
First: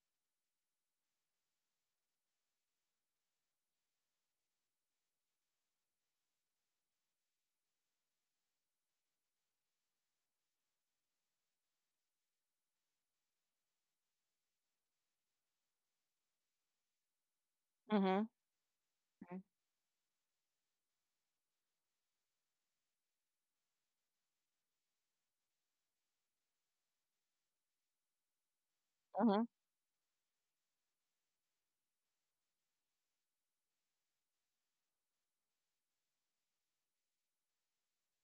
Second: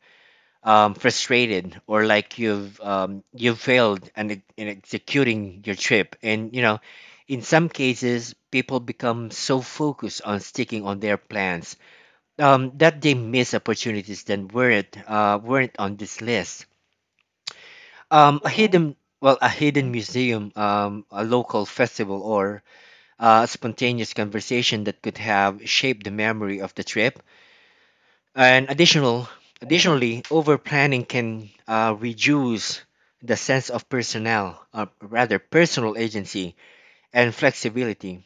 S1: um, frustrated, or like you've um, you've failed and in in executing your trip. And you know, in some cases, people become so focused on sticking on their plans um, that they miss opportunities that weren't uh, weren't on this list.
S2: Mhm.
S1: Um, a hidden well,
S2: Mm.
S1: a hidden museum, um, a local festival, or uh, a spontaneous conversation that could have shaped the memory of the trip. And additional,
S2: Mhm.
S1: additionally, over planning can uh, reduce the sense of personnel, uh, rather personal agency and flexibility.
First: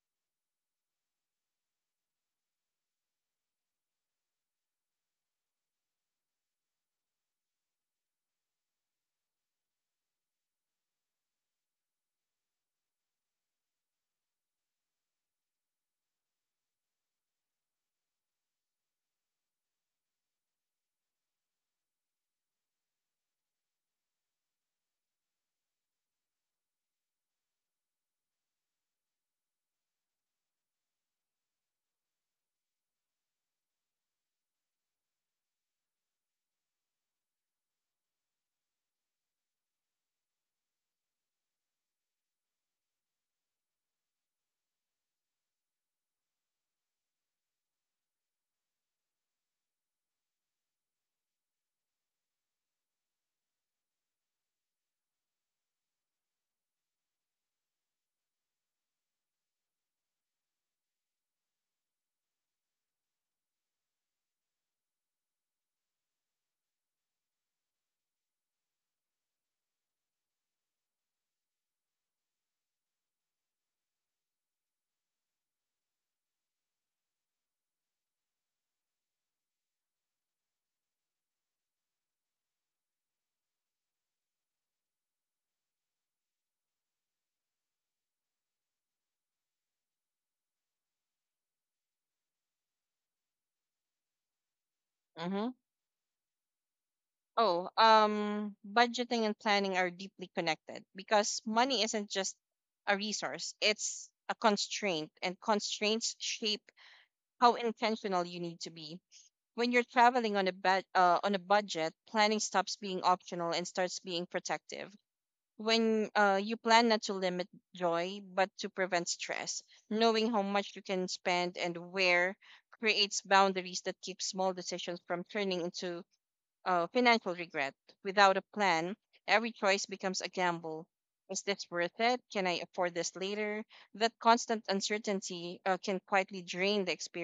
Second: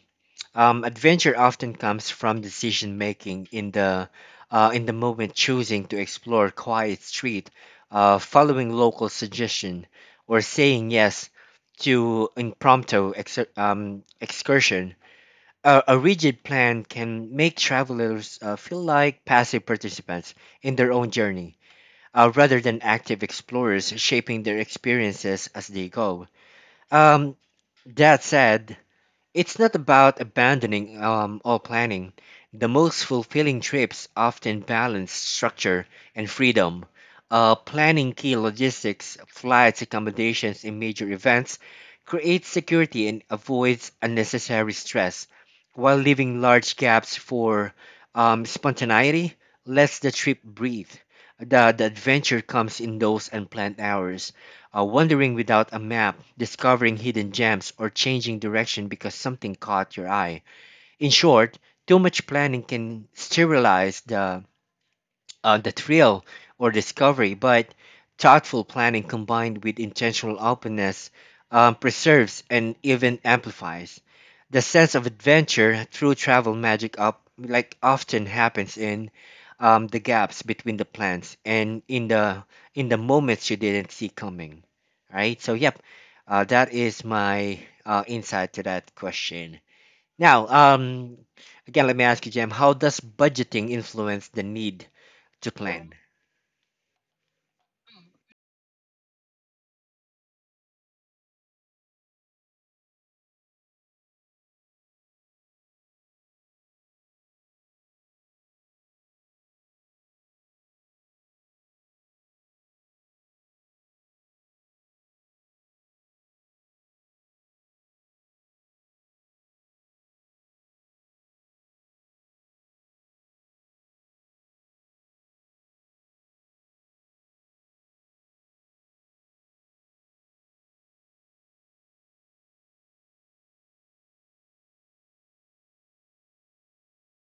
S1: Um, adventure often comes from decision making in the uh, in the moment, choosing to explore a quiet street, uh, following local suggestion, or saying yes to impromptu ex- um, excursion. A, a rigid plan can make travelers uh, feel like passive participants in their own journey, uh, rather than active explorers shaping their experiences as they go. Um, that said, it's not about abandoning um, all planning. The most fulfilling trips often balance structure and freedom. Uh, planning key logistics, flights, accommodations, and major events creates security and avoids unnecessary stress, while leaving large gaps for um, spontaneity. Lets the trip breathe. The, the adventure comes in those unplanned hours, uh, wandering without a map, discovering hidden gems, or changing direction because something caught your eye. In short, too much planning can sterilize the uh, the thrill or discovery, but thoughtful planning combined with intentional openness um, preserves and even amplifies the sense of adventure through travel magic. Up like often happens in um, the gaps between the plans and in the in the moments you didn't see coming. Right. So yep, uh, that is my uh, insight to that question. Now, um, again, let me ask you, Jim, how does budgeting influence the need to
S2: Mhm.
S1: plan?
S2: Oh, um budgeting and planning are deeply connected because money isn't just a resource. It's a constraint, and constraints shape how intentional you need to be. When you're traveling on a bud uh, on a budget, planning stops being optional and starts being protective. When uh, You plan not to limit joy but to prevent stress. Knowing how much you can spend and where creates boundaries that keep small decisions from turning into uh, financial regret. Without a plan, every choice becomes a gamble. Is this worth it? Can I afford this later? That constant uncertainty uh, can quietly drain the experience.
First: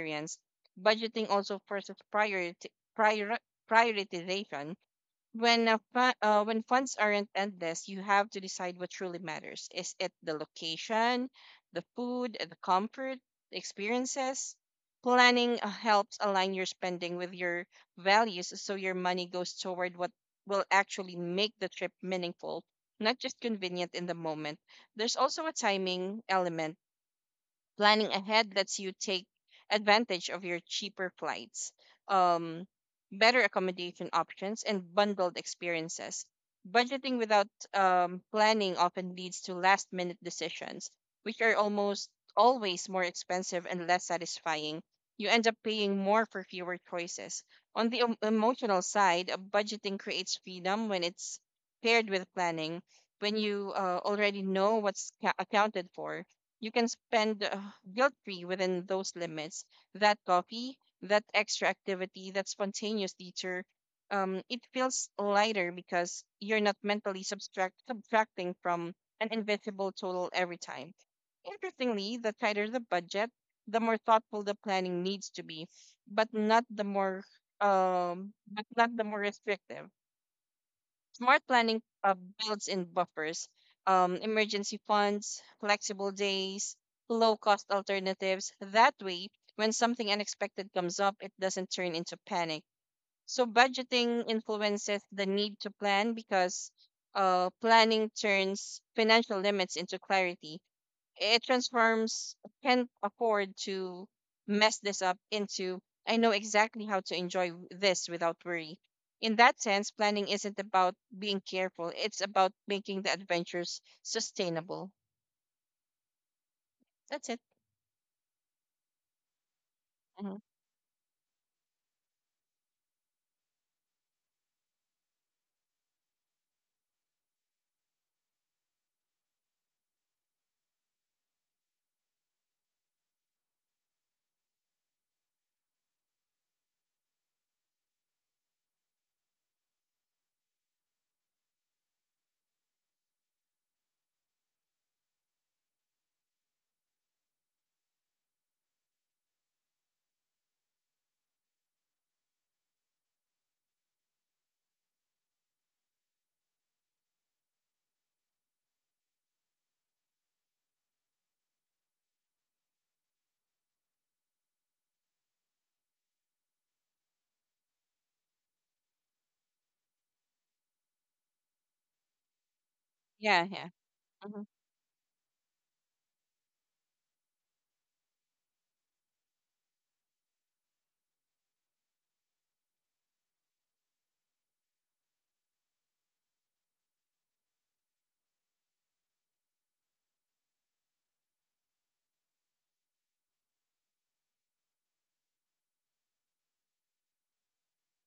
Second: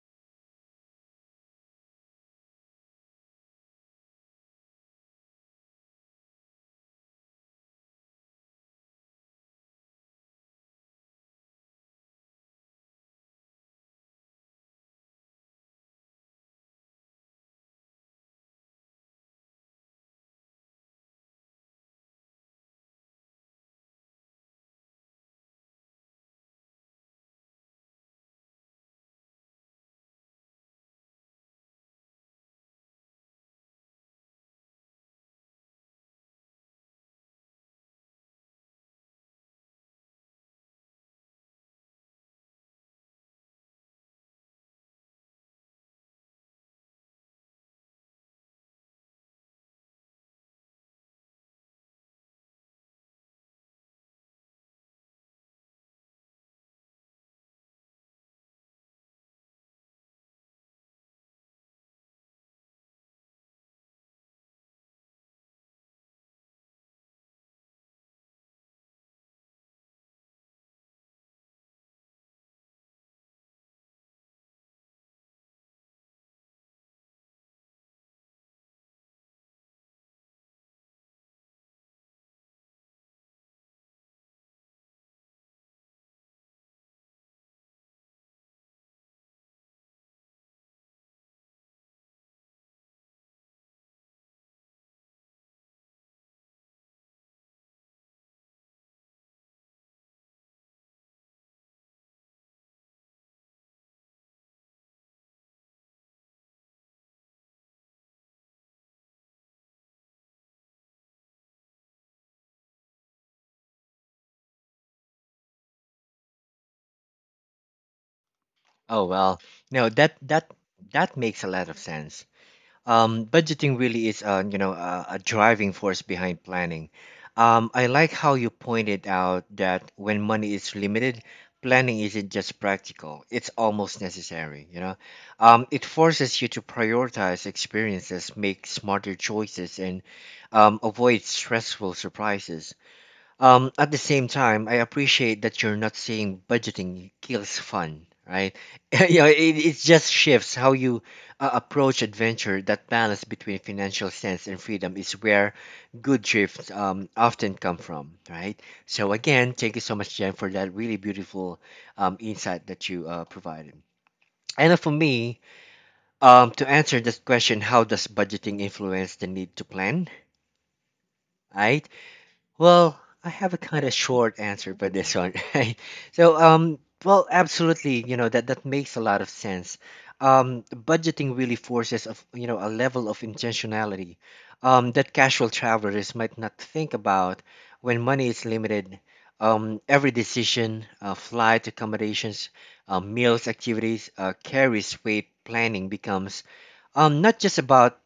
S2: Experience. Budgeting also forces priority, prior, prioritization. When a fu- uh, when funds aren't endless, you have to decide what truly matters. Is it the location, the food, the comfort, the experiences? Planning uh, helps align your spending with your values, so your money goes toward what will actually make the trip meaningful, not just convenient in the moment. There's also a timing element. Planning ahead lets you take advantage of your cheaper flights, um, better accommodation options, and bundled experiences. Budgeting without um, planning often leads to last minute decisions, which are almost always more expensive and less satisfying. You end up paying more for fewer choices. On the em- emotional side, uh, budgeting creates freedom when it's paired with planning. When you uh, already know what's ca- accounted for, you can spend uh, guilt free within those limits. That coffee, that extra activity, that spontaneous teacher, um, it feels lighter because you're not mentally subtract subtracting from an invisible total every time. Interestingly, the tighter the budget, the more thoughtful the planning needs to be, but not the more um, but not the more restrictive. Smart planning uh, builds in buffers, um, emergency funds, flexible days, low cost alternatives. That way, when something unexpected comes up, it doesn't turn into panic. So, budgeting influences the need to plan because uh, planning turns financial limits into clarity. It transforms "can't afford to mess this up" into "I know exactly how to enjoy w- this without worry." In that sense, planning isn't about being careful. It's about making the adventures sustainable. That's it.
S1: Oh well, no, that
S2: Mhm.
S1: that that makes a lot of sense. Um, budgeting really is, uh, you know, a, a driving force behind planning. Um, I like how you pointed out that when money is limited, planning isn't just practical; it's almost necessary. You know, um, it forces you to prioritize experiences, make smarter choices, and um, avoid stressful surprises. Um, at the same time, I appreciate that you're not saying budgeting kills fun, right? (laughs) You know, it, it just shifts how you uh, approach adventure. That balance between financial sense and freedom is where good trips um, often come from, right? So again, thank you so much, Jen, for that really beautiful um, insight that you uh, provided. And for me, um, to answer this question, how does budgeting influence the need to plan? Right? Well, I
S2: Yeah,
S1: have a
S2: yeah.
S1: kind of short
S2: Mhm.
S1: answer for this one, (laughs) right? So, um, well, absolutely, you know, that that makes a lot of sense. Um, budgeting really forces of, you know, a level of intentionality um, that casual travelers might not think about when money is limited. Um, every decision, uh, flight accommodations, uh, meals, activities, uh, carries weight. Planning becomes um, not just about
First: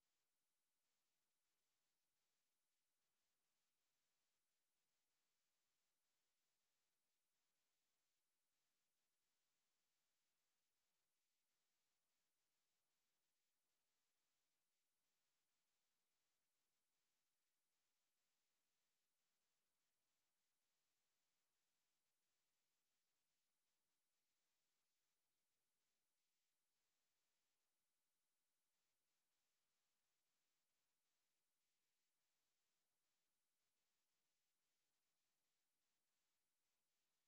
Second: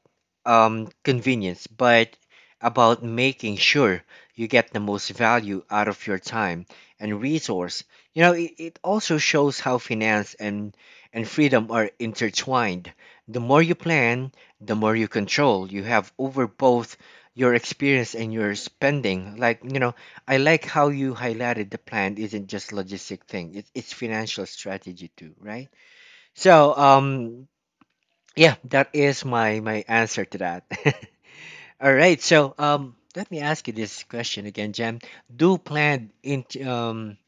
S1: um, convenience, but about making sure you get the most value out of your time and resource. You know, it, it also shows how finance and, and freedom are intertwined. The more you plan, the more you control you have over both your experience and your spending. Like, you know, I like how you highlighted the plan isn't just logistic thing. It, it's financial strategy too, right? So, um, yeah, that is my my answer to that. (laughs) All right. So, um, let me ask you this question again, Jem. Do planned in, um,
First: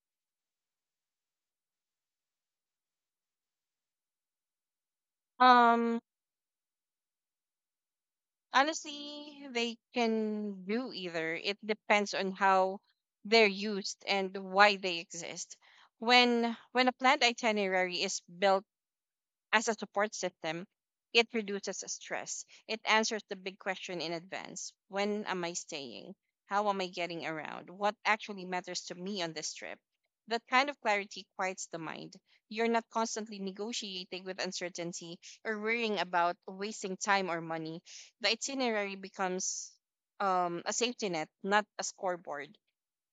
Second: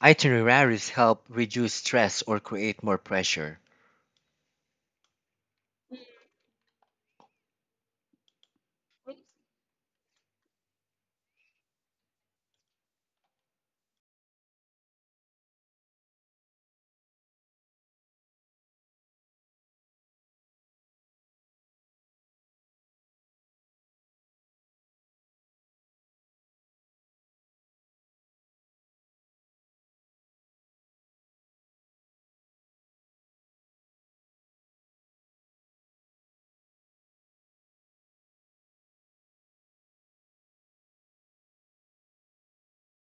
S1: itineraries help reduce stress or create more pressure?
S2: Um, Honestly, they can do either. It depends on how they're used and why they exist. When when a planned itinerary is built as a support system, it reduces stress. It answers the big question in advance: when am I staying? How am I getting around? What actually matters to me on this trip? That kind of clarity quiets the mind. You're not constantly negotiating with uncertainty or worrying about wasting time or money. The itinerary becomes um, a safety net, not a scoreboard.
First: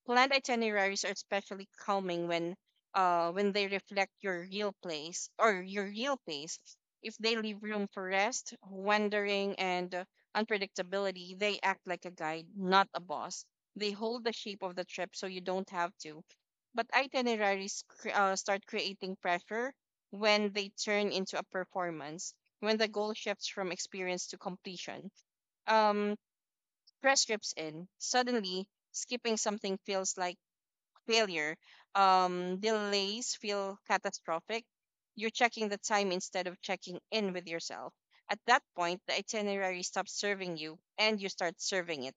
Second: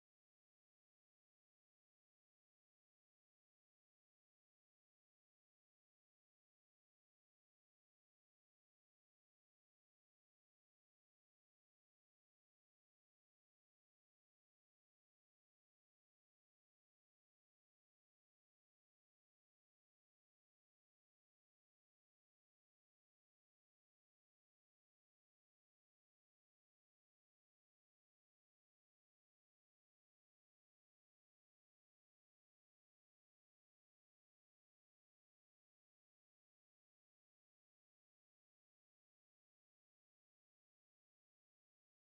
S2: Planned itineraries are especially calming when uh when they reflect your real place or your real pace. If they leave room for rest, wandering, and uh, unpredictability, they act like a guide, not a boss. They hold the shape of the trip so you don't have to. But itineraries cr- uh, start creating pressure when they turn into a performance, when the goal shifts from experience to completion. Um, Press trips in. Suddenly, skipping something feels like failure, um, delays feel catastrophic. You're checking the time instead of checking in with yourself. At that point, the itinerary stops serving you and you start serving it.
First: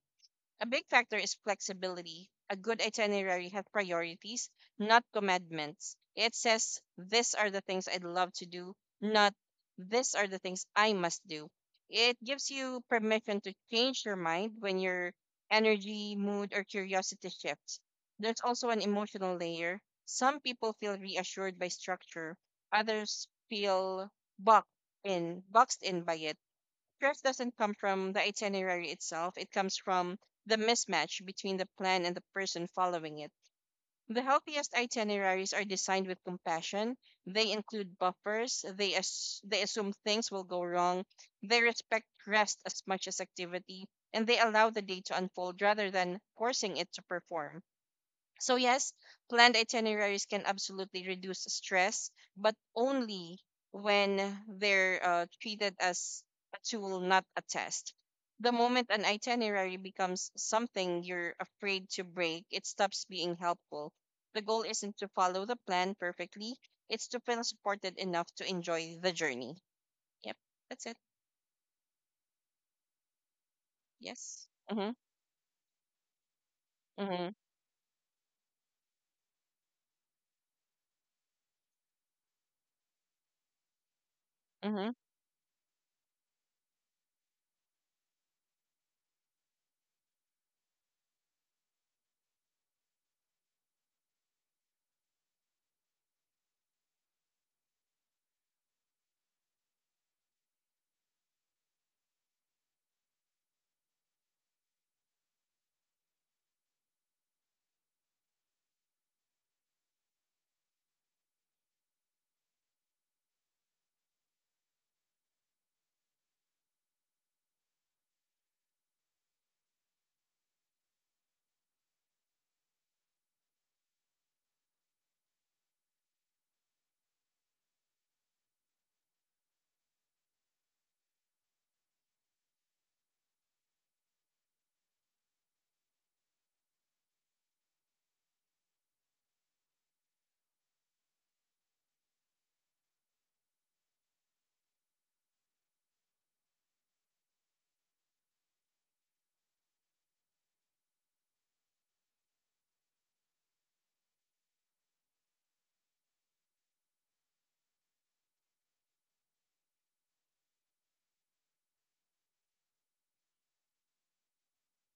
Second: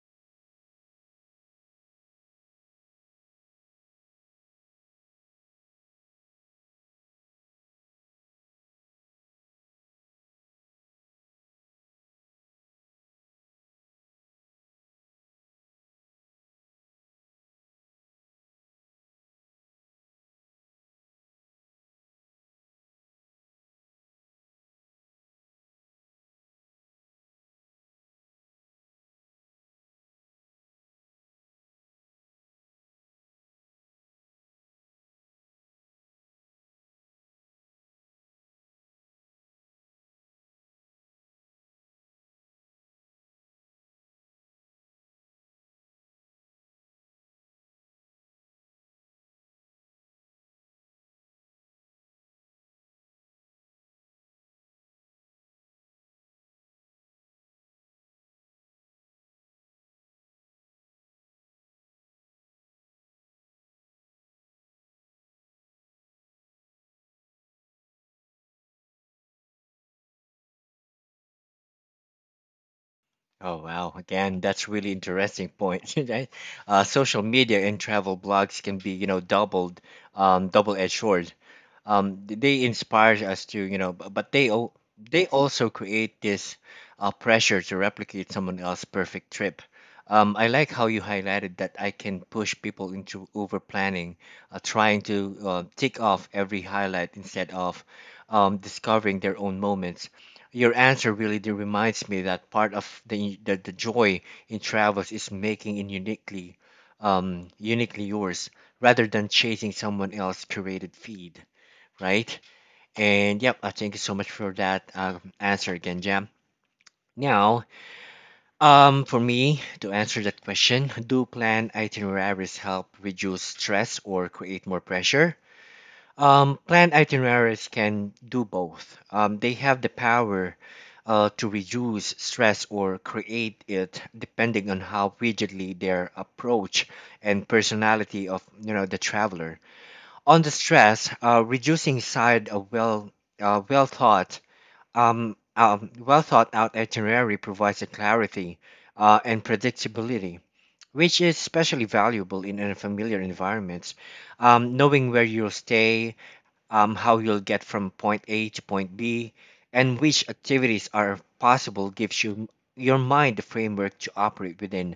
S2: A big factor is flexibility. A good itinerary has priorities, not commandments. It says, these are the things I'd love to do, not these are the things I must do. It gives you permission to change your mind when your energy, mood, or curiosity shifts. There's also an emotional layer. Some people feel reassured by structure, others feel boxed in, boxed in by it. Stress doesn't come from the itinerary itself, it comes from the mismatch between the plan and the person following it. The healthiest itineraries are designed with compassion. They include buffers, they, as- they assume things will go wrong, they respect rest as much as activity, and they allow the day to unfold rather than forcing it to perform. So, yes, planned itineraries can absolutely reduce stress, but only when they're uh, treated as a tool, not a test. The moment an itinerary becomes something you're afraid to break, it stops being helpful. The goal isn't to follow the plan perfectly, it's to feel supported enough to enjoy the journey. Yep, that's it.
S1: Oh wow! Again,
S2: Yes.
S1: that's
S2: Mm-hmm.
S1: really interesting point. (laughs) Right? Uh, social
S2: Mm-hmm.
S1: media and travel blogs can be, you know, doubled, um, double-edged sword. Um, th- they inspire us to, you know, b- but they al-
S2: Mm-hmm.
S1: they also create this uh, pressure to replicate someone else's perfect trip. Um, I like how you highlighted that I can push people into over planning, uh, trying to uh, tick off every highlight instead of um, discovering their own moments. Your answer really do reminds me that part of the, the, the joy in travels is making it uniquely, um, uniquely yours rather than chasing someone else curated feed, right? And yep, I thank you so much for that um, answer again, Jam. Now, um, for me to answer that question, do planned itineraries help reduce stress or create more pressure? Um, planned itineraries can do both. Um, they have the power uh, to reduce stress or create it depending on how rigidly their approach and personality of, you know, the traveler. On the stress uh, reducing side, a well uh, well thought um, um, well thought out itinerary provides a clarity uh, and predictability, which is especially valuable in unfamiliar environments. Um, knowing where you'll stay, um, how you'll get from point A to point B, and which activities are possible gives you your mind the framework to operate within.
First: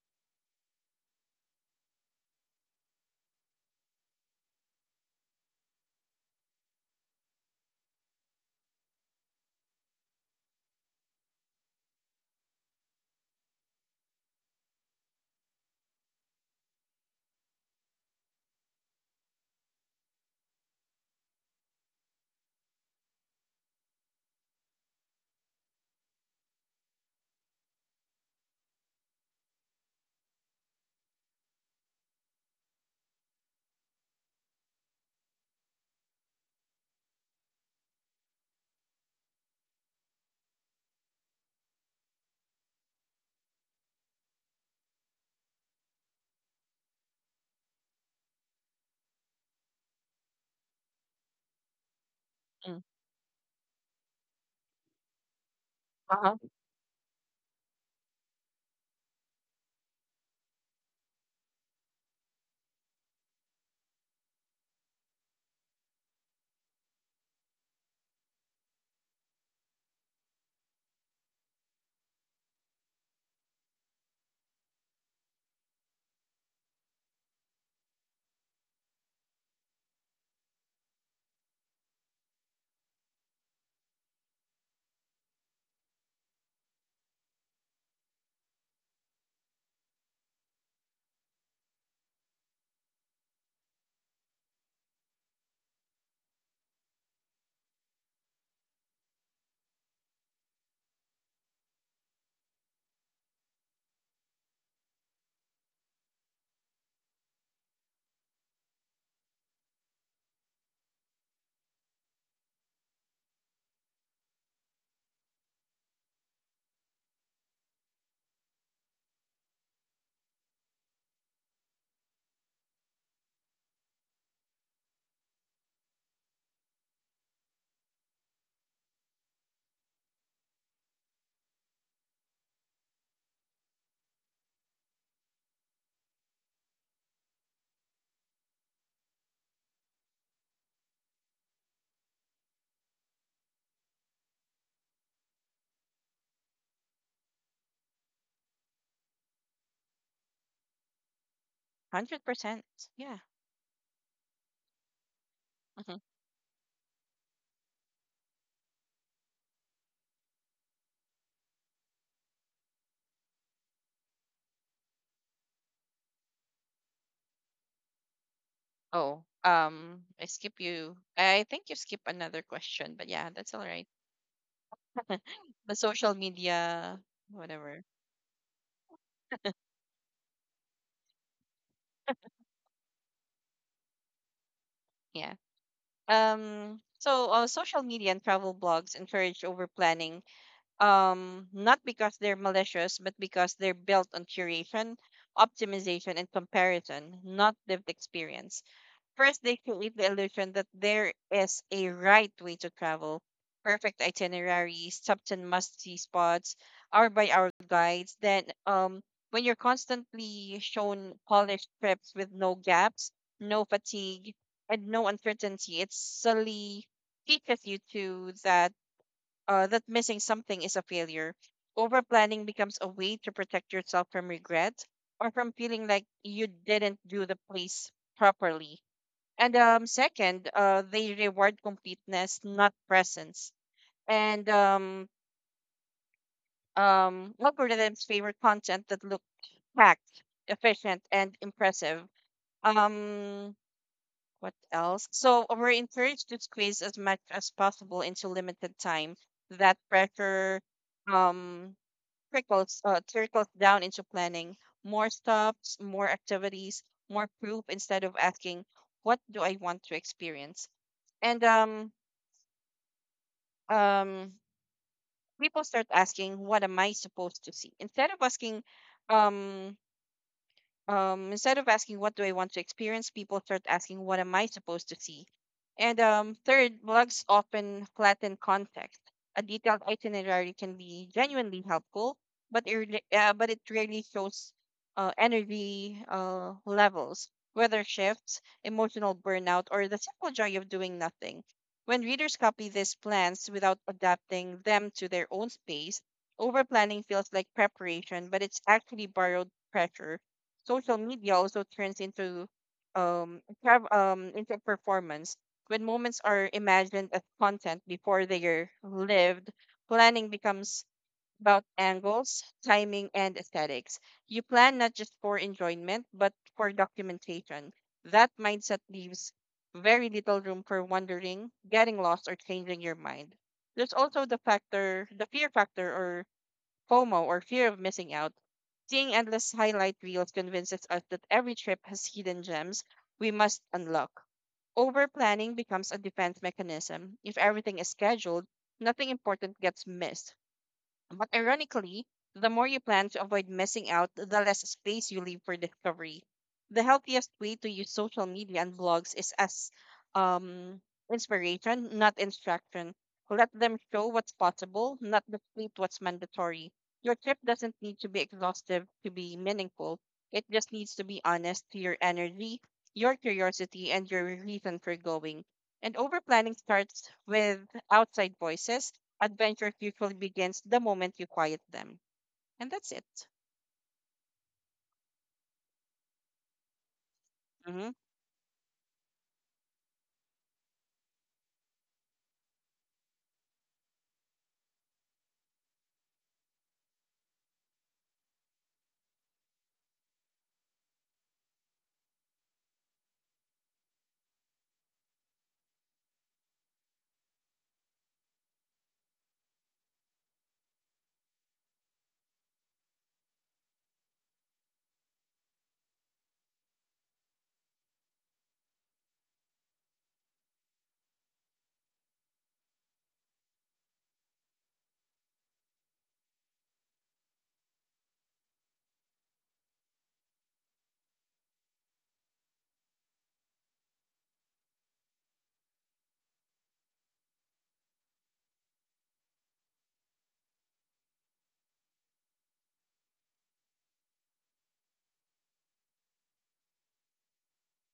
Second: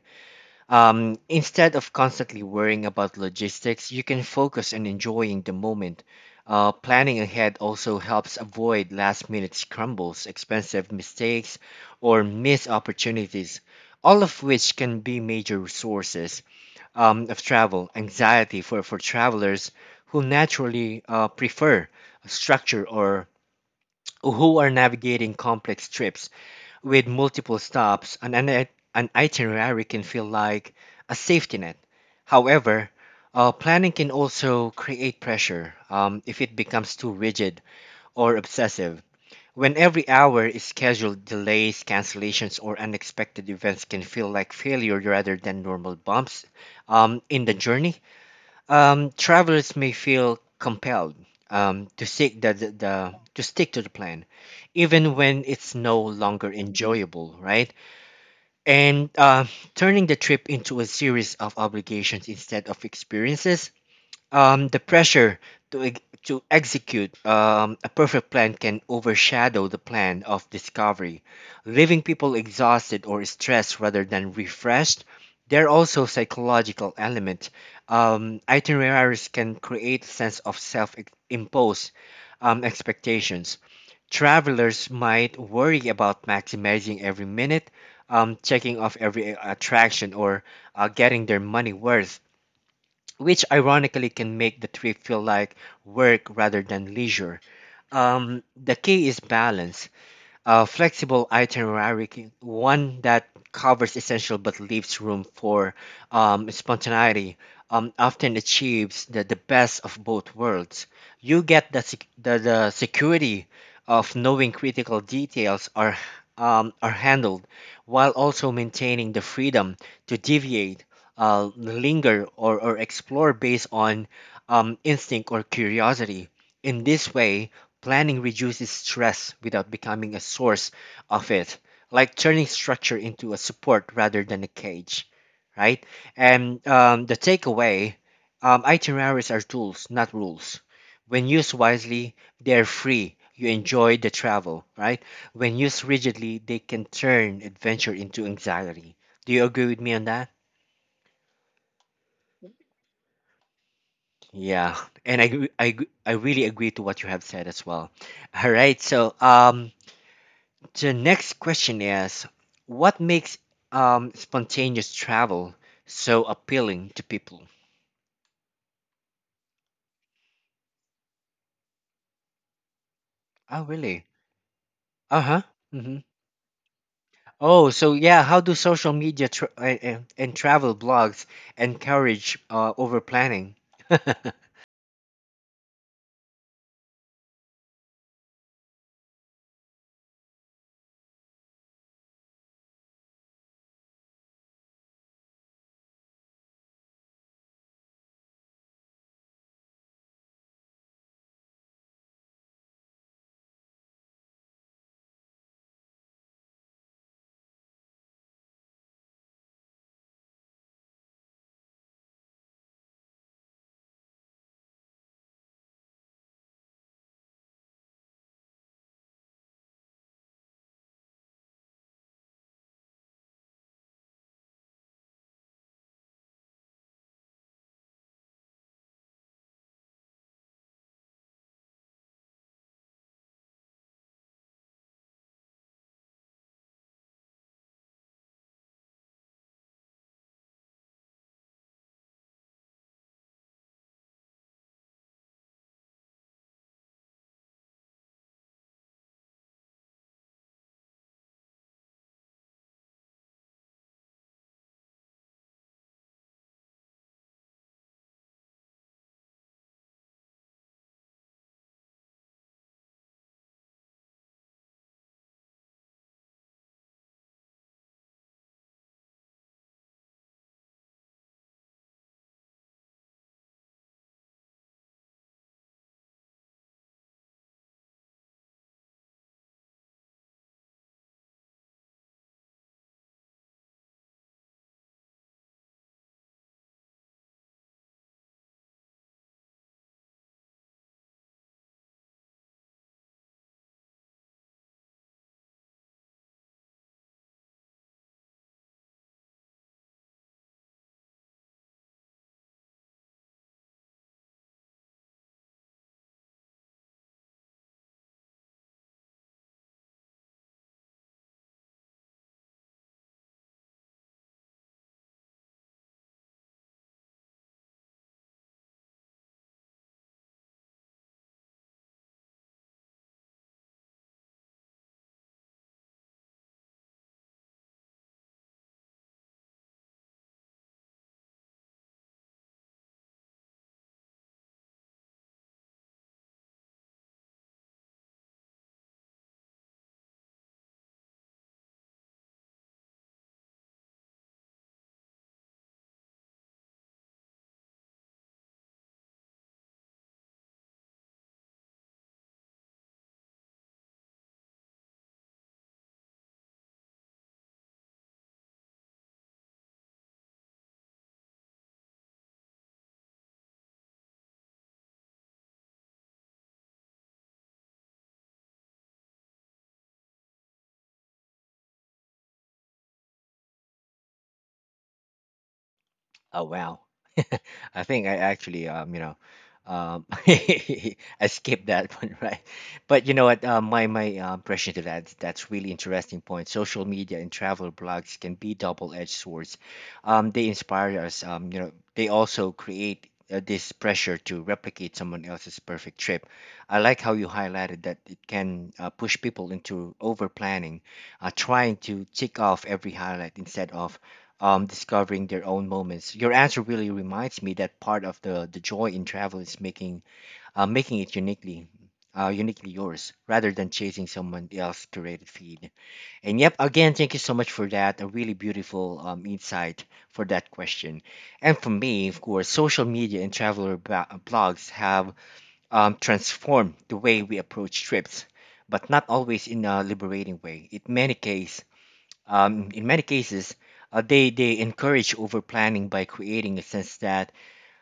S1: Um, instead of constantly worrying about logistics, you can focus on enjoying the moment. Uh, planning ahead also helps avoid last minute scrambles, expensive mistakes, or missed opportunities, all of which can be major resources um, of travel, anxiety for, for travelers who naturally uh, prefer structure or who are navigating complex trips with multiple stops, an, an, an itinerary can feel like a safety net. However, uh, planning can also create pressure um, if it becomes too rigid or obsessive. When every hour is scheduled, delays, cancellations, or unexpected events can feel like failure rather than normal bumps um, in the journey. Um, travelers may feel compelled um, to seek the, the,
S2: Mm.
S1: the to stick to the plan, even when it's no
S2: Uh-huh.
S1: longer enjoyable, right? And uh, turning the trip into a series of obligations instead of experiences, um, the pressure to ex- to execute um, a perfect plan can overshadow the plan of discovery, leaving people exhausted or stressed rather than refreshed. There are also psychological element. Um, itineraries can create a sense of self-imposed um, expectations. Travelers might worry about maximizing every minute, um, checking off every attraction, or uh, getting their money worth, which ironically can make the trip feel like work rather than leisure. Um, the key is balance. A flexible itinerary, can- one that covers essential but leaves room for um, spontaneity, um, often achieves the, the best of both worlds. You get the, sec- the, the security of knowing critical details are, um, are handled, while also maintaining the freedom to deviate, uh, linger, or, or explore based on um, instinct or curiosity. In this way, planning reduces stress without becoming a source of it, like turning structure into a support rather than a cage, right? And um, the takeaway, um, itineraries are tools, not rules. When used wisely, they're free. You enjoy the travel, right? When used rigidly, they can turn adventure into anxiety. Do you agree with me on that?
S2: one hundred percent. Yeah.
S1: Yeah, and I, agree- I, agree-
S2: Mm-hmm.
S1: I really agree to what you have said as well. All right, so, um, the next question is, what makes um, spontaneous travel so appealing to people?
S2: Oh, um, I skip you. I think you skip another question, but yeah, that's all
S1: Oh,
S2: right.
S1: really? Uh huh.
S2: The
S1: Hmm.
S2: social media,
S1: Oh,
S2: whatever.
S1: so yeah, how do social media tra- and, and travel blogs encourage uh, over planning? (laughs)
S2: Yeah. Um. So, uh, social media and travel blogs encourage over planning. Um, not because they're malicious, but because they're built on curation, optimization, and comparison, not lived experience. First, they create the illusion that there is a right way to travel: perfect itineraries, certain must-see spots, hour-by-hour guides. Then, um, when you're constantly shown polished trips with no gaps, no fatigue, and no uncertainty, it subtly teaches you to that uh, that missing something is a failure. Overplanning becomes a way to protect yourself from regret or from feeling like you didn't do the place properly. And um, Second, uh, they reward completeness, not presence. And um, um, Algorithms favor content that look packed, efficient, and impressive. Um, what else? So uh, we're encouraged to squeeze as much as possible into limited time. That pressure um, trickles uh, trickles down into planning. More stops, more activities, more proof, instead of asking, "What do I want to experience?" And um, um People start asking what am i supposed to see instead of asking um um, instead of asking what do I want to experience. People start asking what am I supposed to see. And um, Third, blogs often flatten context. A detailed itinerary can be genuinely helpful, but it really, uh, but it rarely shows uh, energy uh, levels, weather shifts, emotional burnout, or the simple joy of doing nothing. When readers copy these plans without adapting them to their own space, over planning feels like preparation, but it's actually borrowed pressure. Social media also turns into um, trav- um into a performance. When moments are imagined as content before they are lived, planning becomes about angles, timing, and aesthetics. You plan not just for enjoyment but for documentation. That mindset leaves very little room for wondering, getting lost, or changing your mind. There's also the factor the fear factor, or FOMO, or fear of missing out. Seeing endless highlight reels convinces us that every trip has hidden gems we must unlock. Over planning becomes a defense mechanism. If everything is scheduled, nothing important gets missed. But ironically, the more you plan to avoid missing out, the less space you leave for discovery. The healthiest way to use social media and blogs is as um, inspiration, not instruction. Let them show what's possible, not deplete what's mandatory. Your trip doesn't need to be exhaustive to be meaningful. It just needs to be honest to your energy, your curiosity, and your reason for going. And overplanning starts with outside voices. Adventure usually begins the moment you quiet them. And that's it.
S1: Oh wow. (laughs)
S2: Mm-hmm.
S1: I think I actually, um, you know, um (laughs) I skipped that (laughs) one, right. But you know what, uh, my my uh, impression to that, that's really interesting point. Social media and travel blogs can be double-edged swords. Um they inspire us, um, you know, they also create uh, this pressure to replicate someone else's perfect trip. I like how you highlighted that it can uh, push people into over planning, uh, trying to tick off every highlight instead of um, discovering their own moments. Your answer really reminds me that part of the, the joy in travel is making uh, making it uniquely, uh, uniquely yours rather than chasing someone else's curated feed. And yep, again, thank you so much for that. A really beautiful um, insight for that question. And for me, of course, social media and traveler ba- uh, blogs have um, transformed the way we approach trips, but not always in a liberating way. In many cases, um, in many cases, uh, they, they encourage over planning by creating a sense that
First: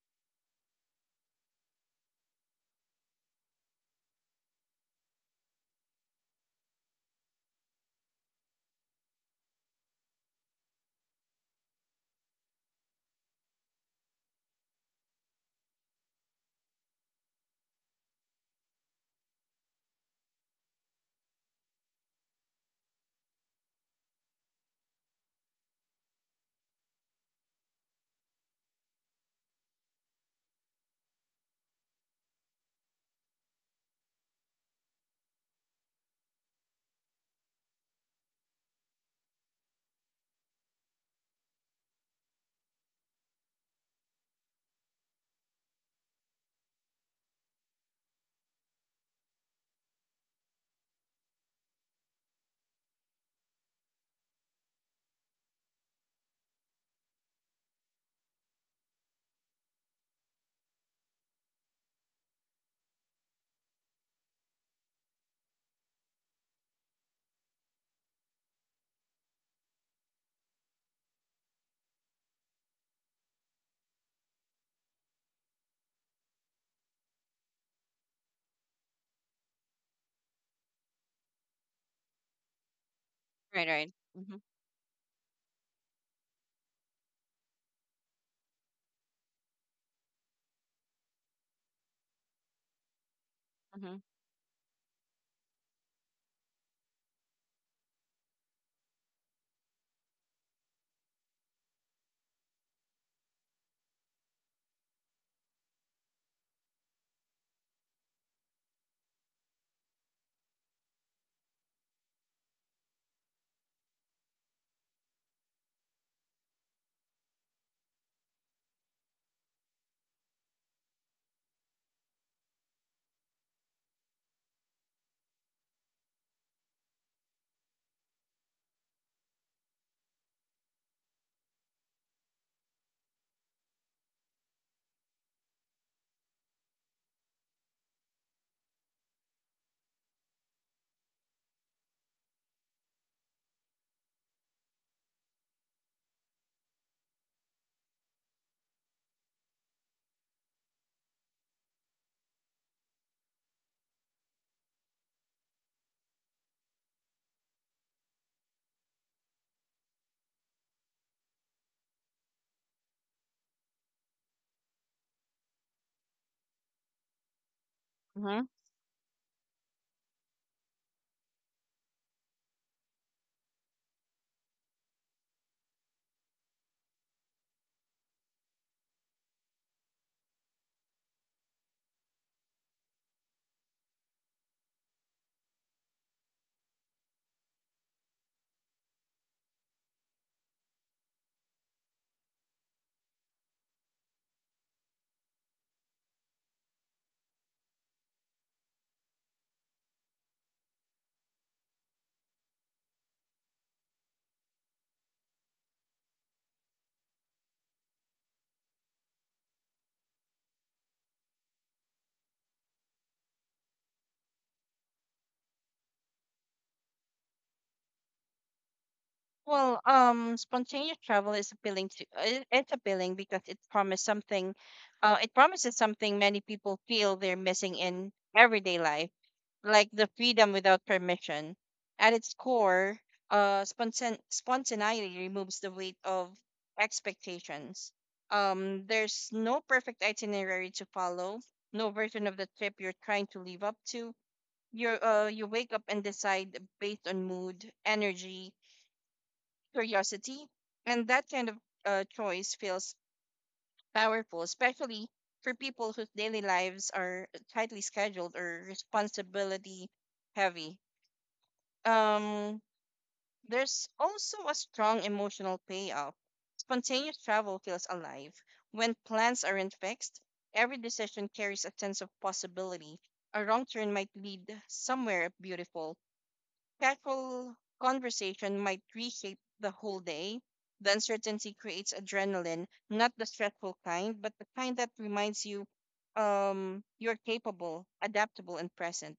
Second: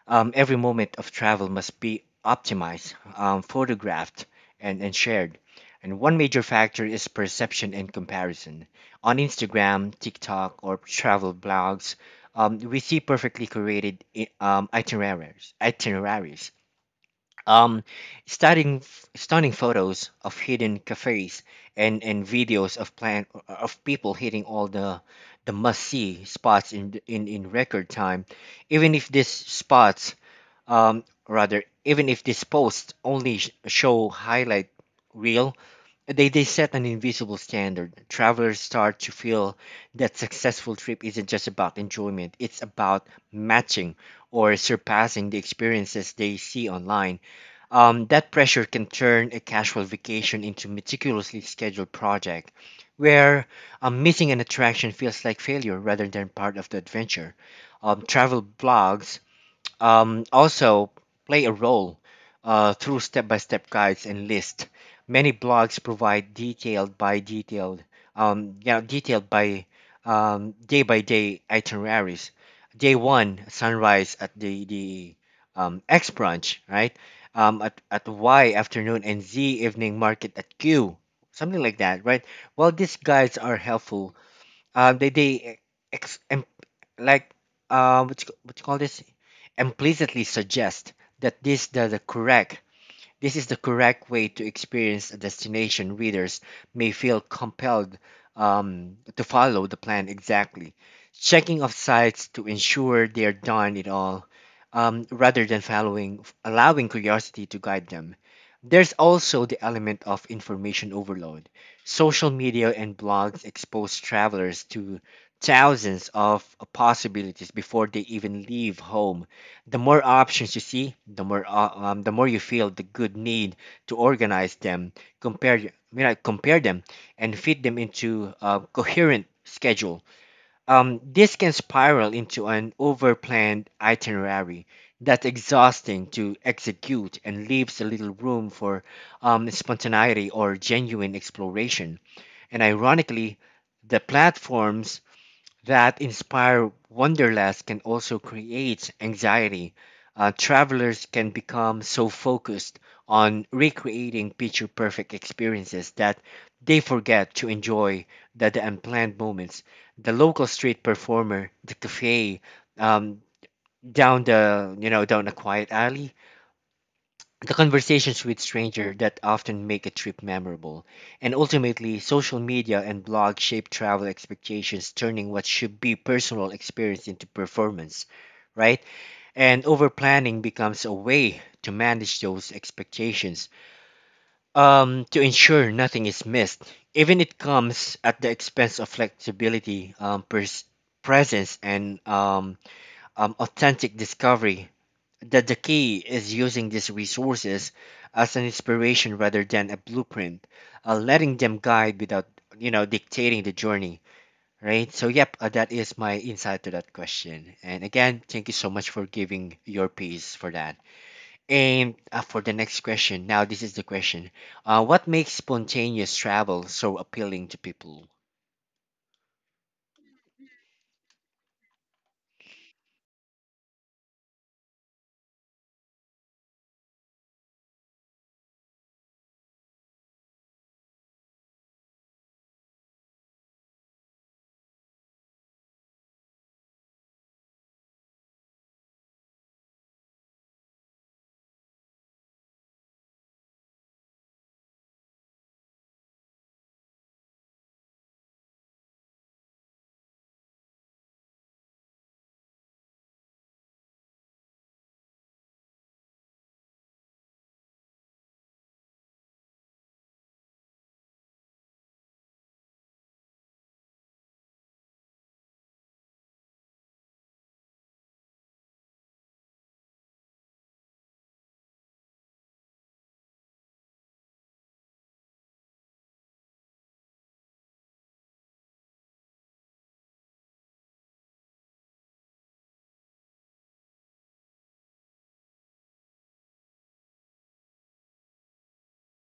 S1: um, every moment of travel must be optimized, um, photographed, and, and shared. And one major factor is perception and comparison. On Instagram, TikTok, or travel blogs, um, we see perfectly curated i- um, itineraries, itineraries, um stunning f- stunning photos of hidden cafes and and videos of plan of people hitting all the the must see spots in th- in in record time, even if these spots um rather even if these posts only sh- show highlight reel, they they set an invisible standard. Travelers start to feel that successful trip isn't just about enjoyment, it's about matching or surpassing the experiences they see online. Um, that pressure can turn a casual vacation into meticulously scheduled project where um, missing an attraction feels like failure rather than part of the adventure. Um, travel blogs um, also play a role uh, through step-by-step guides and lists. Many blogs provide detailed by detailed, um, you know, detailed by um, day by day itineraries. Day one, sunrise at the the um, X branch, right? Um, at at Y afternoon and Z evening market at Q, something like that, right? Well, these guides are
S2: Right, right.
S1: helpful.
S2: Mm-hmm.
S1: Um, they they ex- like uh, what you, what you call this implicitly suggest that this the, the correct this is the
S2: Mm-hmm.
S1: correct way to experience a destination. Readers may feel compelled, um, to follow the plan exactly, checking off sites to ensure they are done it all, um, rather than following, allowing curiosity to guide them. There's also the element of information overload. Social media and blogs expose travelers to thousands of possibilities before they even leave home. The more options you see, the more uh, um, the more you feel the good need to organize them, compare you know, compare them, and fit them into a coherent schedule. Um, this can spiral into an overplanned itinerary that's exhausting to execute and leaves a little room for um, spontaneity or genuine exploration. And ironically, the platforms that inspire wanderlust can also create anxiety. Uh, travelers can become so focused on recreating picture perfect experiences that they forget to enjoy the, the unplanned moments. The local street performer, the cafe um, down the you know down a quiet alley, the conversations with
S2: Mm-hmm.
S1: strangers that often make a trip memorable. And ultimately, social media and blog shape travel expectations, turning what should be personal experience into performance, right? And over planning becomes a way to manage those expectations, um, to ensure nothing is missed, even it comes at the expense of flexibility, um, pers- presence, and um, um, authentic discovery. That the key is using these resources as an inspiration rather than a blueprint, uh, letting them guide without you know dictating the journey, right? So yep, uh, that is my insight to that question. And again, thank you so much for giving your piece for that. And uh, for the next question, now this is the question: uh, what makes spontaneous travel so appealing to people?
S2: Well, um, spontaneous travel is appealing to it- it's appealing because it promises something, uh, it promises something many people feel they're missing in everyday life, like the freedom without permission. At its core, uh, spontan spontaneity removes the weight of expectations. Um, there's no perfect itinerary to follow, no version of the trip you're trying to live up to. You're, uh, you wake up and decide based on mood, energy, curiosity. And that kind of uh, choice feels powerful, especially for people whose daily lives are tightly scheduled or responsibility heavy. Um, there's also a strong emotional payoff. Spontaneous travel feels alive. When plans aren't fixed, every decision carries a sense of possibility. A wrong turn might lead somewhere beautiful. Casual conversation might reshape the whole day. The uncertainty creates adrenaline, not the stressful kind, but the kind that reminds you um, you're capable, adaptable, and present.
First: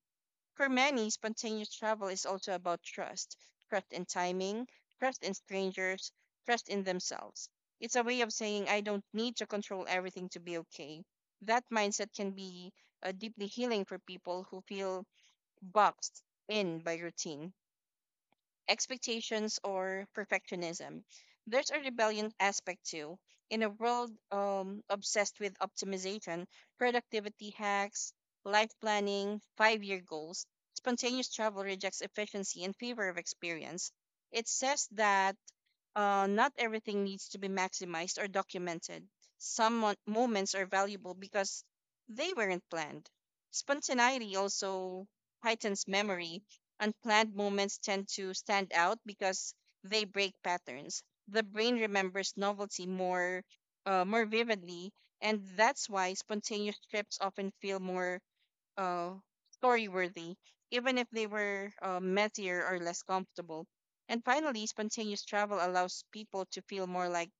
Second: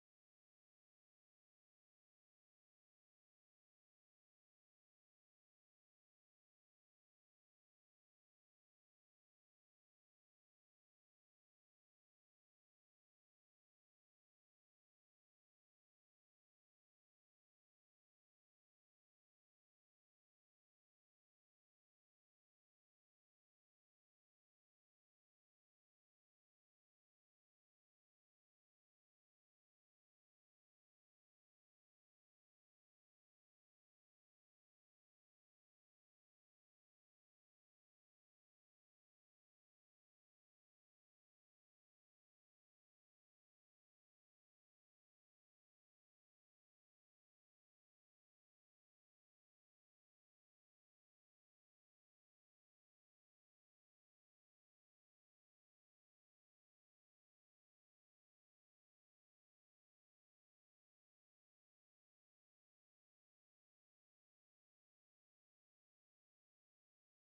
S2: For many, spontaneous travel is also about trust trust in timing, trust in strangers, trust in themselves. It's a way of saying, I don't need to control everything to be okay. That mindset can be uh, deeply healing for people who feel boxed in by routine, expectations, or perfectionism. There's a rebellion aspect too. In a world um, obsessed with optimization, productivity hacks, life planning, five year goals, spontaneous travel rejects efficiency in favor of experience. It says that uh, not everything needs to be maximized or documented. Some mo- moments are valuable because they weren't planned. Spontaneity also heightens memory. Unplanned moments tend to stand out because they break patterns. The brain remembers novelty more uh, more vividly, and that's why spontaneous trips often feel more uh, story worthy, even if they were uh, messier or less comfortable. And finally, spontaneous travel allows people to feel more like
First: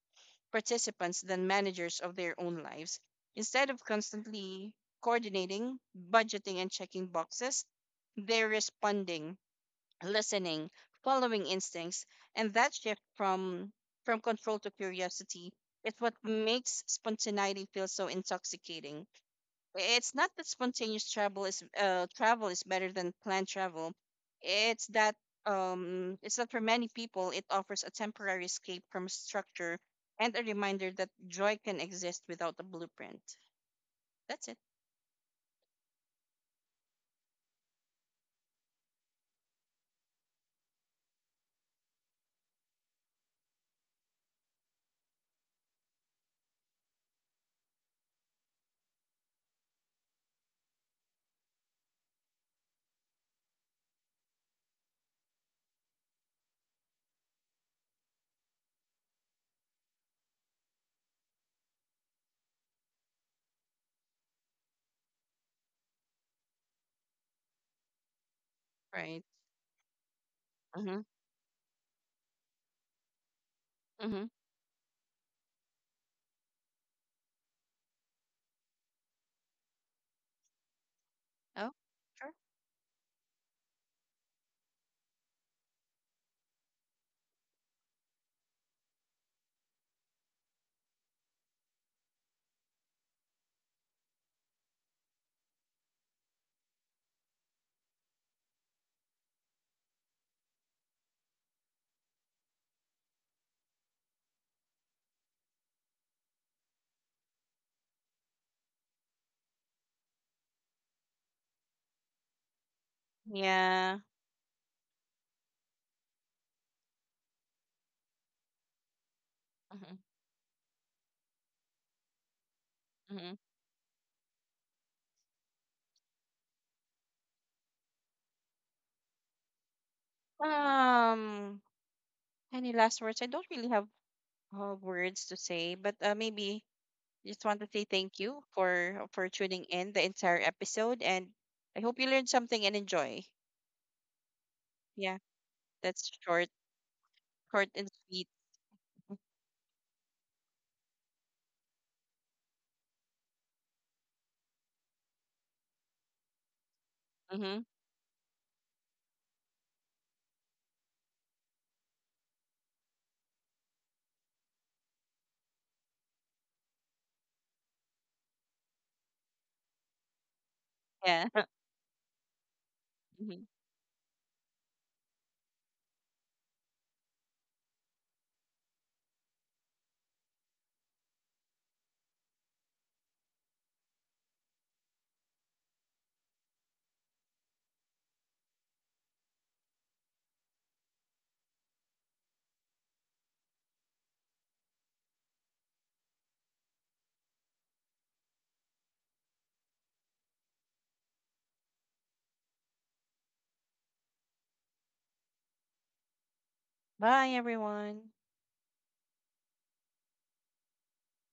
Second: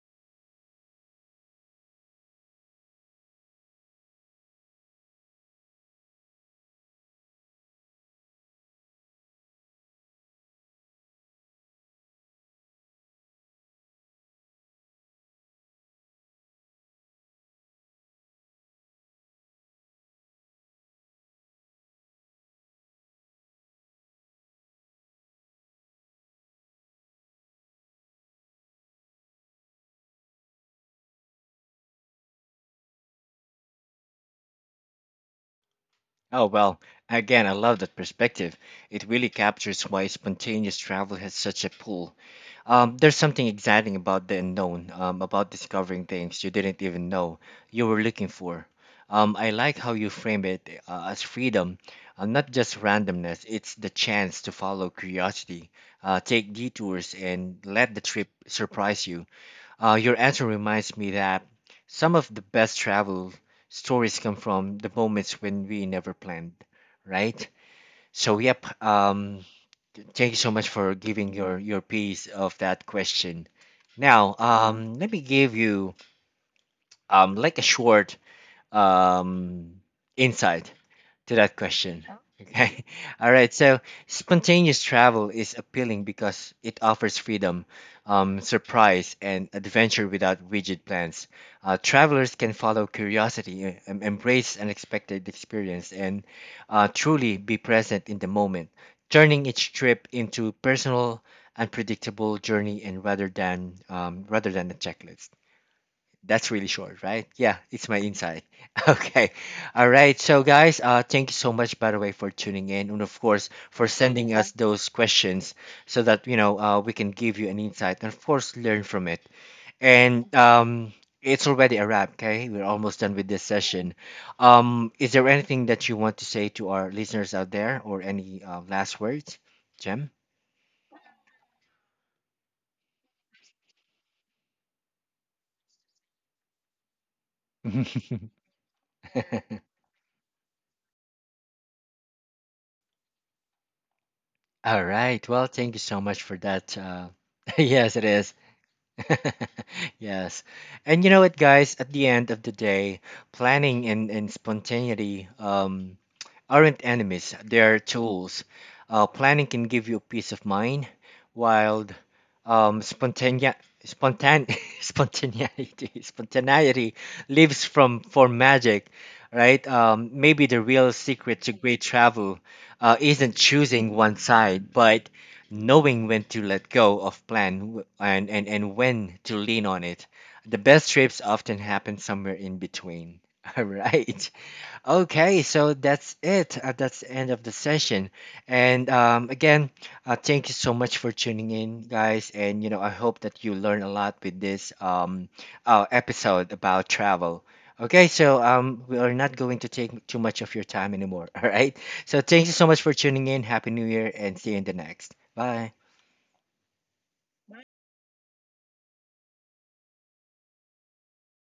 S2: participants than managers of their own lives. Instead of constantly coordinating, budgeting, and checking boxes, they're responding, listening, following instincts, and that shift from from control to curiosity is what makes spontaneity feel so intoxicating. It's not that spontaneous travel is uh, travel is better than planned travel. It's that um, it's that for many people it offers a temporary escape from structure and a reminder that joy can exist without a blueprint. That's it,
S1: Oh, well, again, I love that perspective. It really captures why spontaneous travel has such a pull. Um, there's something exciting about the unknown, um, about discovering things you didn't even know you were looking for. Um, I like how you frame it uh, as freedom, uh, not just randomness. It's the chance to follow curiosity, uh, take detours, and let the trip surprise you. Uh, your answer reminds me that some of the best travel stories come from the moments when we never planned, right? So, yep.
S2: right?
S1: Um, thank you so much for
S2: Mm-hmm.
S1: giving your your piece of that question.
S2: Mm-hmm.
S1: Now, um, let me give you um like a short um insight to that
S2: Oh,
S1: question.
S2: sure.
S1: Okay. (laughs) All right. So spontaneous travel is appealing because it offers freedom, um, surprise, and adventure without rigid plans. Uh, travelers can follow curiosity, e- em- embrace unexpected experience, and uh, truly be present in the moment, turning each trip into personal, unpredictable journey, and rather than um, rather than a checklist. That's really short, right? Yeah, it's my insight. (laughs) Okay. All right. So, guys, uh, thank you so much, by the way, for tuning in and, of course, for
S2: Yeah.
S1: sending us those questions so that, you know, uh, we can give you an insight and, of course, learn from it.
S2: Mm-hmm.
S1: And um, it's already a wrap, okay? We're almost done with this session. Um, is there anything that you want to say to our listeners out there or any uh, last words, Jem?
S2: Um, any last words? I don't really have uh, words to say, but uh, maybe just want
S1: (laughs)
S2: to
S1: All
S2: say thank you for for tuning in the entire episode, and I hope you learned something and enjoy. Yeah,
S1: right. Well, thank you so
S2: that's
S1: much for
S2: short,
S1: that. Uh, (laughs)
S2: short and
S1: yes, it
S2: sweet.
S1: is. (laughs) Yes. And you know what, guys? At the end of the day, planning and, and spontaneity um, aren't enemies,
S2: Mm-hmm.
S1: they're tools. Uh, planning can give you peace of mind, while um, spontanea spontan (laughs) spontaneity spontaneity lives from for magic, right? Um, maybe the real
S2: Yeah.
S1: secret
S2: (laughs)
S1: to great travel uh, isn't
S2: Mhm.
S1: choosing one side, but knowing when to let go of plan w- and, and, and when to lean on it. The best trips often happen somewhere in between. (laughs) All right. Okay, so that's it. Uh, that's the end of the session. And um, again, uh, thank you so much for tuning in, guys. And you know, I hope that you learn a lot with this um, uh, episode about travel. Okay, so um, we are not going to take too much of your time anymore. (laughs) All right. So thank you so much for tuning in. Happy New Year, and see you in the next. Bye.
S2: Bye, everyone.